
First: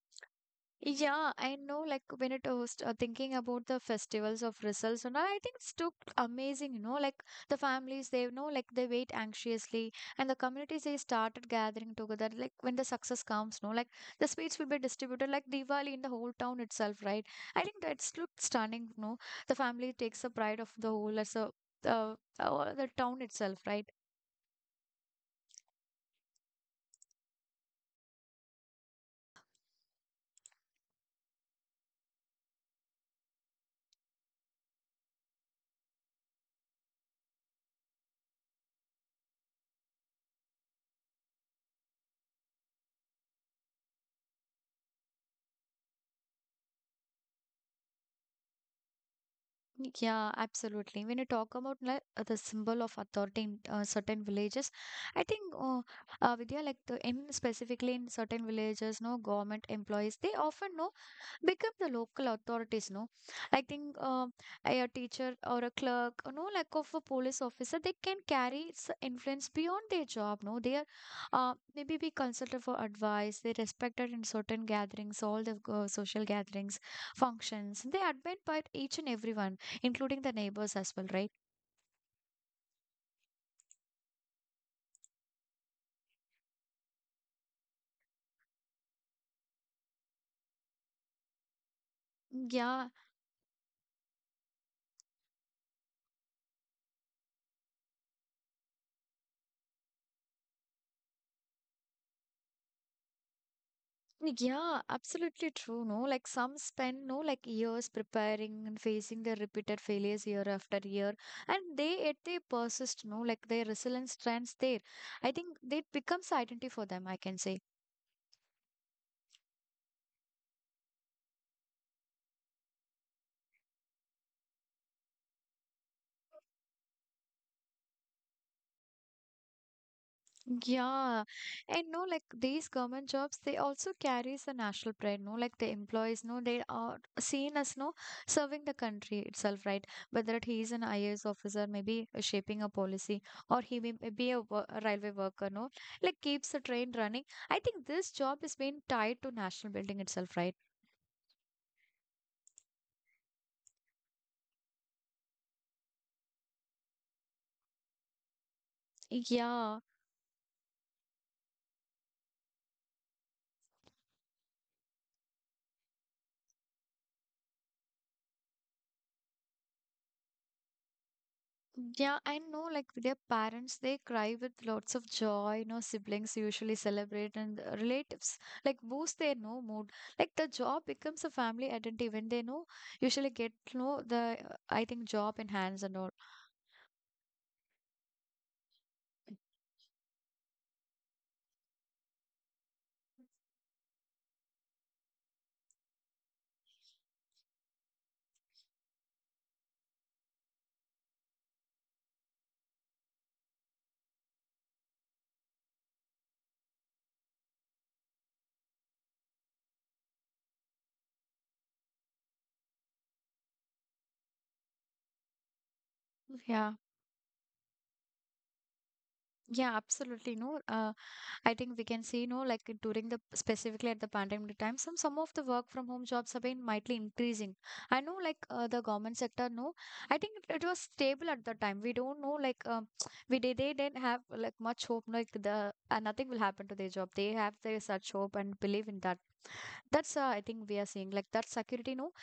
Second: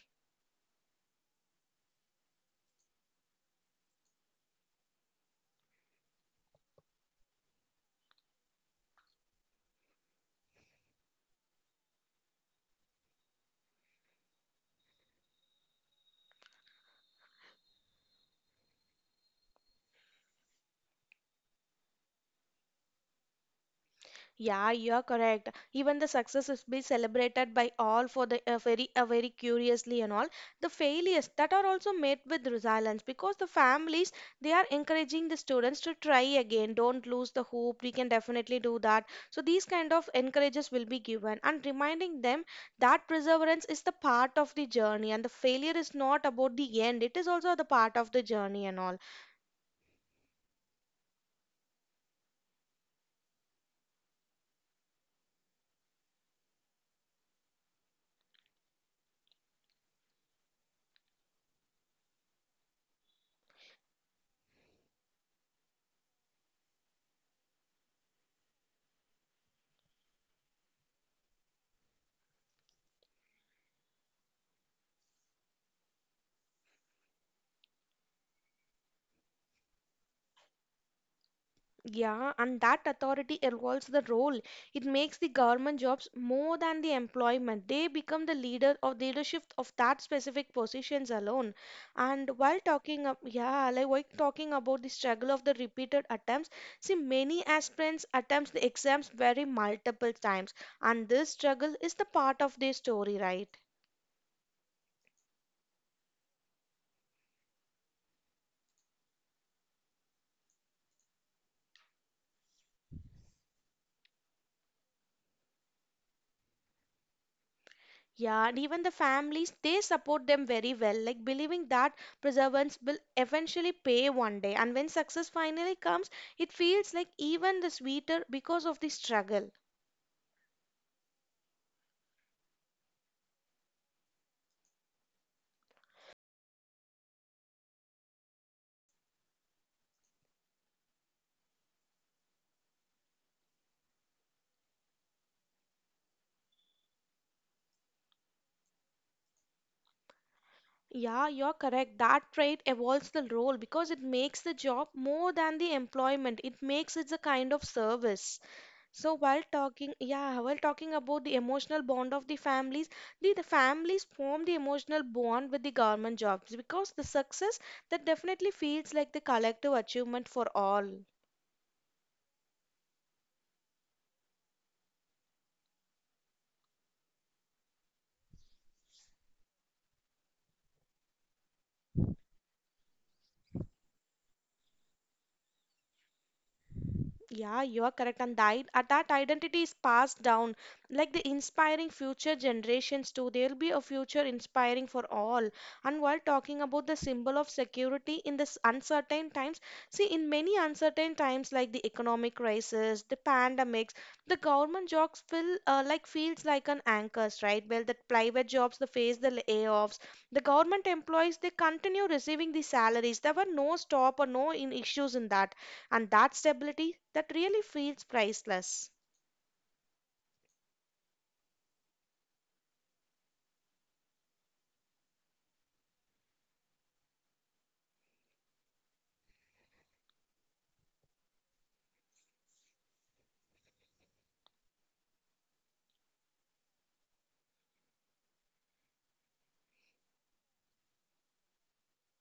A: Yeah, I know. Like when it was thinking about the festivals of results, and all, I think it's too amazing. You know, like the families, they know, like they wait anxiously, and the communities they started gathering together. Like when the success comes, no, like the sweets will be distributed, like Diwali in the whole town itself, right? I think that's look stunning. No, the family takes the pride of the whole as a the town itself, right?
B: Yeah, you're correct. Even the success is be celebrated by all for the very very curiously and all. The failures that are also met with resilience because the families they are encouraging the students to try again. Don't lose the hope. We can definitely do that. So these kind of encourages will be given and reminding them that perseverance is the part of the journey and the failure is not about the end. It is also the part of the journey and all.
A: Yeah, absolutely. When you talk about like the symbol of authority in certain villages, I think Vidya, like the in specifically in certain villages, no, government employees, they often know become the local authorities, no, I think a teacher or a clerk or no, like of a police officer, they can carry influence beyond their job, no, they are maybe be consulted for advice, they respected in certain gatherings, all the social gatherings, functions, they admit by each and everyone including the neighbors as well, right?
B: Yeah, and that authority evolves the role. It makes the government jobs more than the employment. They become the leader of leadership of that specific positions alone. And
A: Mm,
B: while
A: yeah.
B: talking up, yeah, like while talking about the struggle of the repeated attempts, see many aspirants attempts the exams very multiple times, and this struggle is the part of their story, right?
A: Yeah, absolutely true. No, like some spend, no, like years preparing and facing their repeated failures year after year, and they yet they persist. No, like their resilience stands there. I think it becomes identity for them, I can say.
B: Yeah, and even the families, they support them very well, like believing that perseverance will eventually pay one day. And when success finally comes, it feels like even the sweeter because of the struggle.
A: Yeah, and no, like these government jobs, they also carries the national pride. No, like the employees, no, they are seen as no serving the country itself, right? Whether he is an IAS officer, maybe shaping a policy, or he may be a, a railway worker, no, like keeps the train running. I think this job is being tied to national building itself, right?
B: Yeah, you're correct. That trait evolves the role because it makes the job more than the employment. It makes it a kind of service. So while
A: Yeah.
B: talking, yeah, while talking about the emotional bond of the families form the emotional bond with the government jobs because the success that definitely feels like the collective achievement for all.
A: Yeah, I know, like with their parents, they cry with lots of joy, you know, siblings usually celebrate and relatives like boost their no mood. Like the job becomes a family identity when they know usually get, you know, the I think job in hands and all.
B: Yeah, you are correct. And that, that identity is passed down like the inspiring future generations too. There will be a future inspiring for all. And while talking about the symbol of security in this uncertain times, see, in many uncertain times like the economic crisis, the pandemics, the government jobs feel like feels like an anchors, right? Well, the private jobs they face the layoffs. The government employees they continue receiving the salaries. There were no stop or no in issues in that and that
A: Yeah.
B: stability that really feels priceless.
A: Yeah, absolutely. No, I think we can see, no, like during the specifically at the pandemic time, some of the work from home jobs have been mightily increasing. I know, like the government sector, no, I think it was stable at the time. We don't know, like we did, they didn't have like much hope, like the nothing will happen to their job. They have their such hope and believe in that. That's I think we are seeing like that security, no,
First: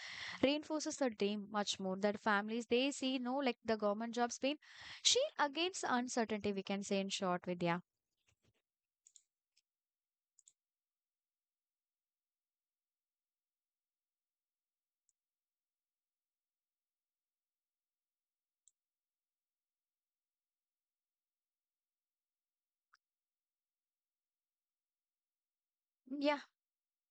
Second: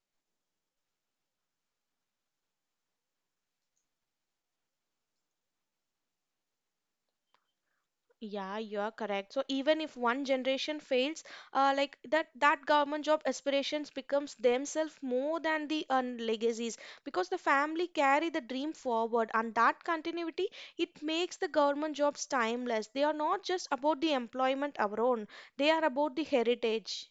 A: reinforces the dream much more. That families they see, no, like the government jobs being she against uncertainty, we can say in short, Vidya.
B: Yeah, you're correct. So even if one generation fails, like that, that government job aspirations becomes themselves more than the legacies because the family carry the dream forward, and that continuity it makes the government jobs timeless. They are not just about the employment alone; they are about the
A: Yeah,
B: heritage.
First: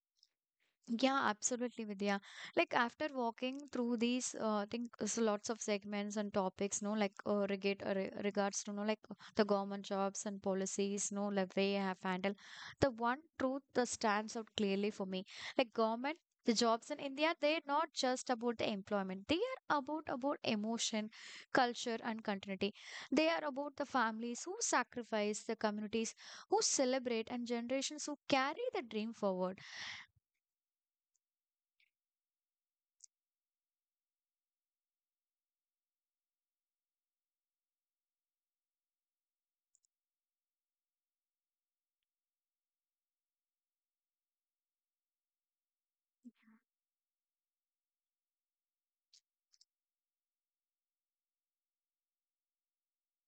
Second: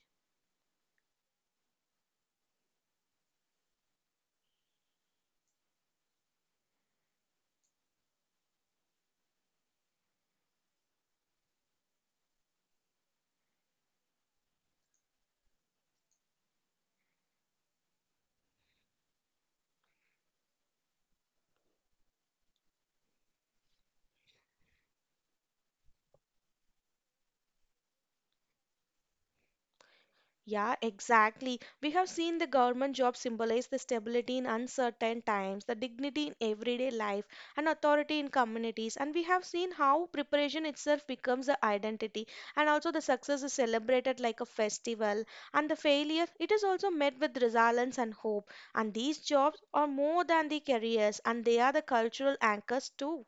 A: yeah, absolutely, Vidya. Like after walking through these, I think lots of segments and topics, no, like regards to, no, like the government jobs and policies, no, like way I have handled. The one truth that stands out clearly for me, like government, the jobs in India, they're not just about the employment. They are about emotion, culture, and continuity. They are about the families who sacrifice, the communities who celebrate, and generations who carry the dream forward.
B: Yeah, exactly. We have seen the government job symbolize the stability in uncertain times, the dignity in everyday life, and authority in communities. And we have seen how preparation itself becomes the identity, and also the success is celebrated like a festival, and the failure it is also met with resilience and hope. And these jobs are more than the careers, and they are the cultural anchors too.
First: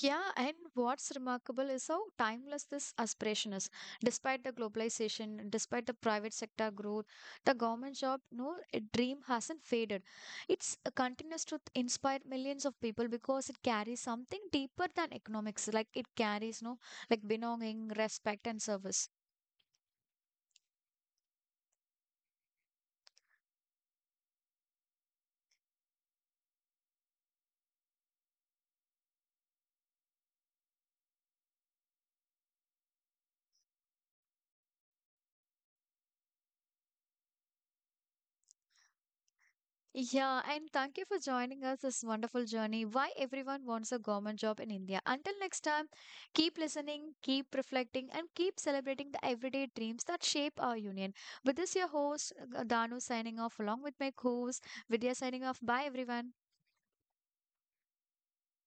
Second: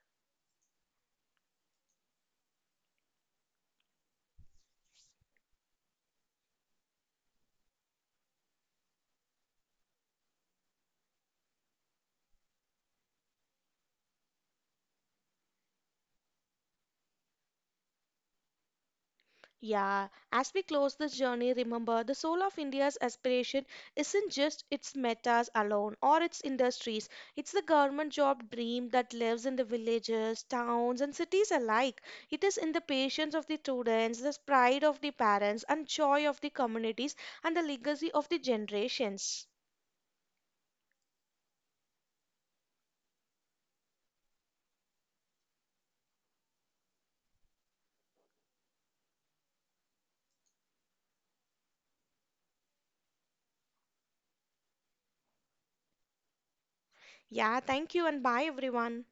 A: Yeah, and what's remarkable is how timeless this aspiration is. Despite the globalization, despite the private sector growth, the government job, no, a dream hasn't faded. It's continues to inspire millions of people because it carries something deeper than economics. Like it carries no like belonging, respect, and service.
B: Yeah, as we close this journey, remember the soul of India's aspiration isn't just its metas alone or its industries. It's the government job dream that lives in the villages, towns, and cities alike. It is in the patience of the students, the pride of the parents, and joy of the communities, and the legacy of the generations.
A: Yeah, and thank you for joining us this wonderful journey. Why everyone wants a government job in India. Until next time, keep listening, keep reflecting, and keep celebrating the everyday dreams that shape our union. With this, your host, Danu, signing off along with my co host, Vidya, signing off. Bye, everyone.
B: Yeah, thank you, and bye, everyone.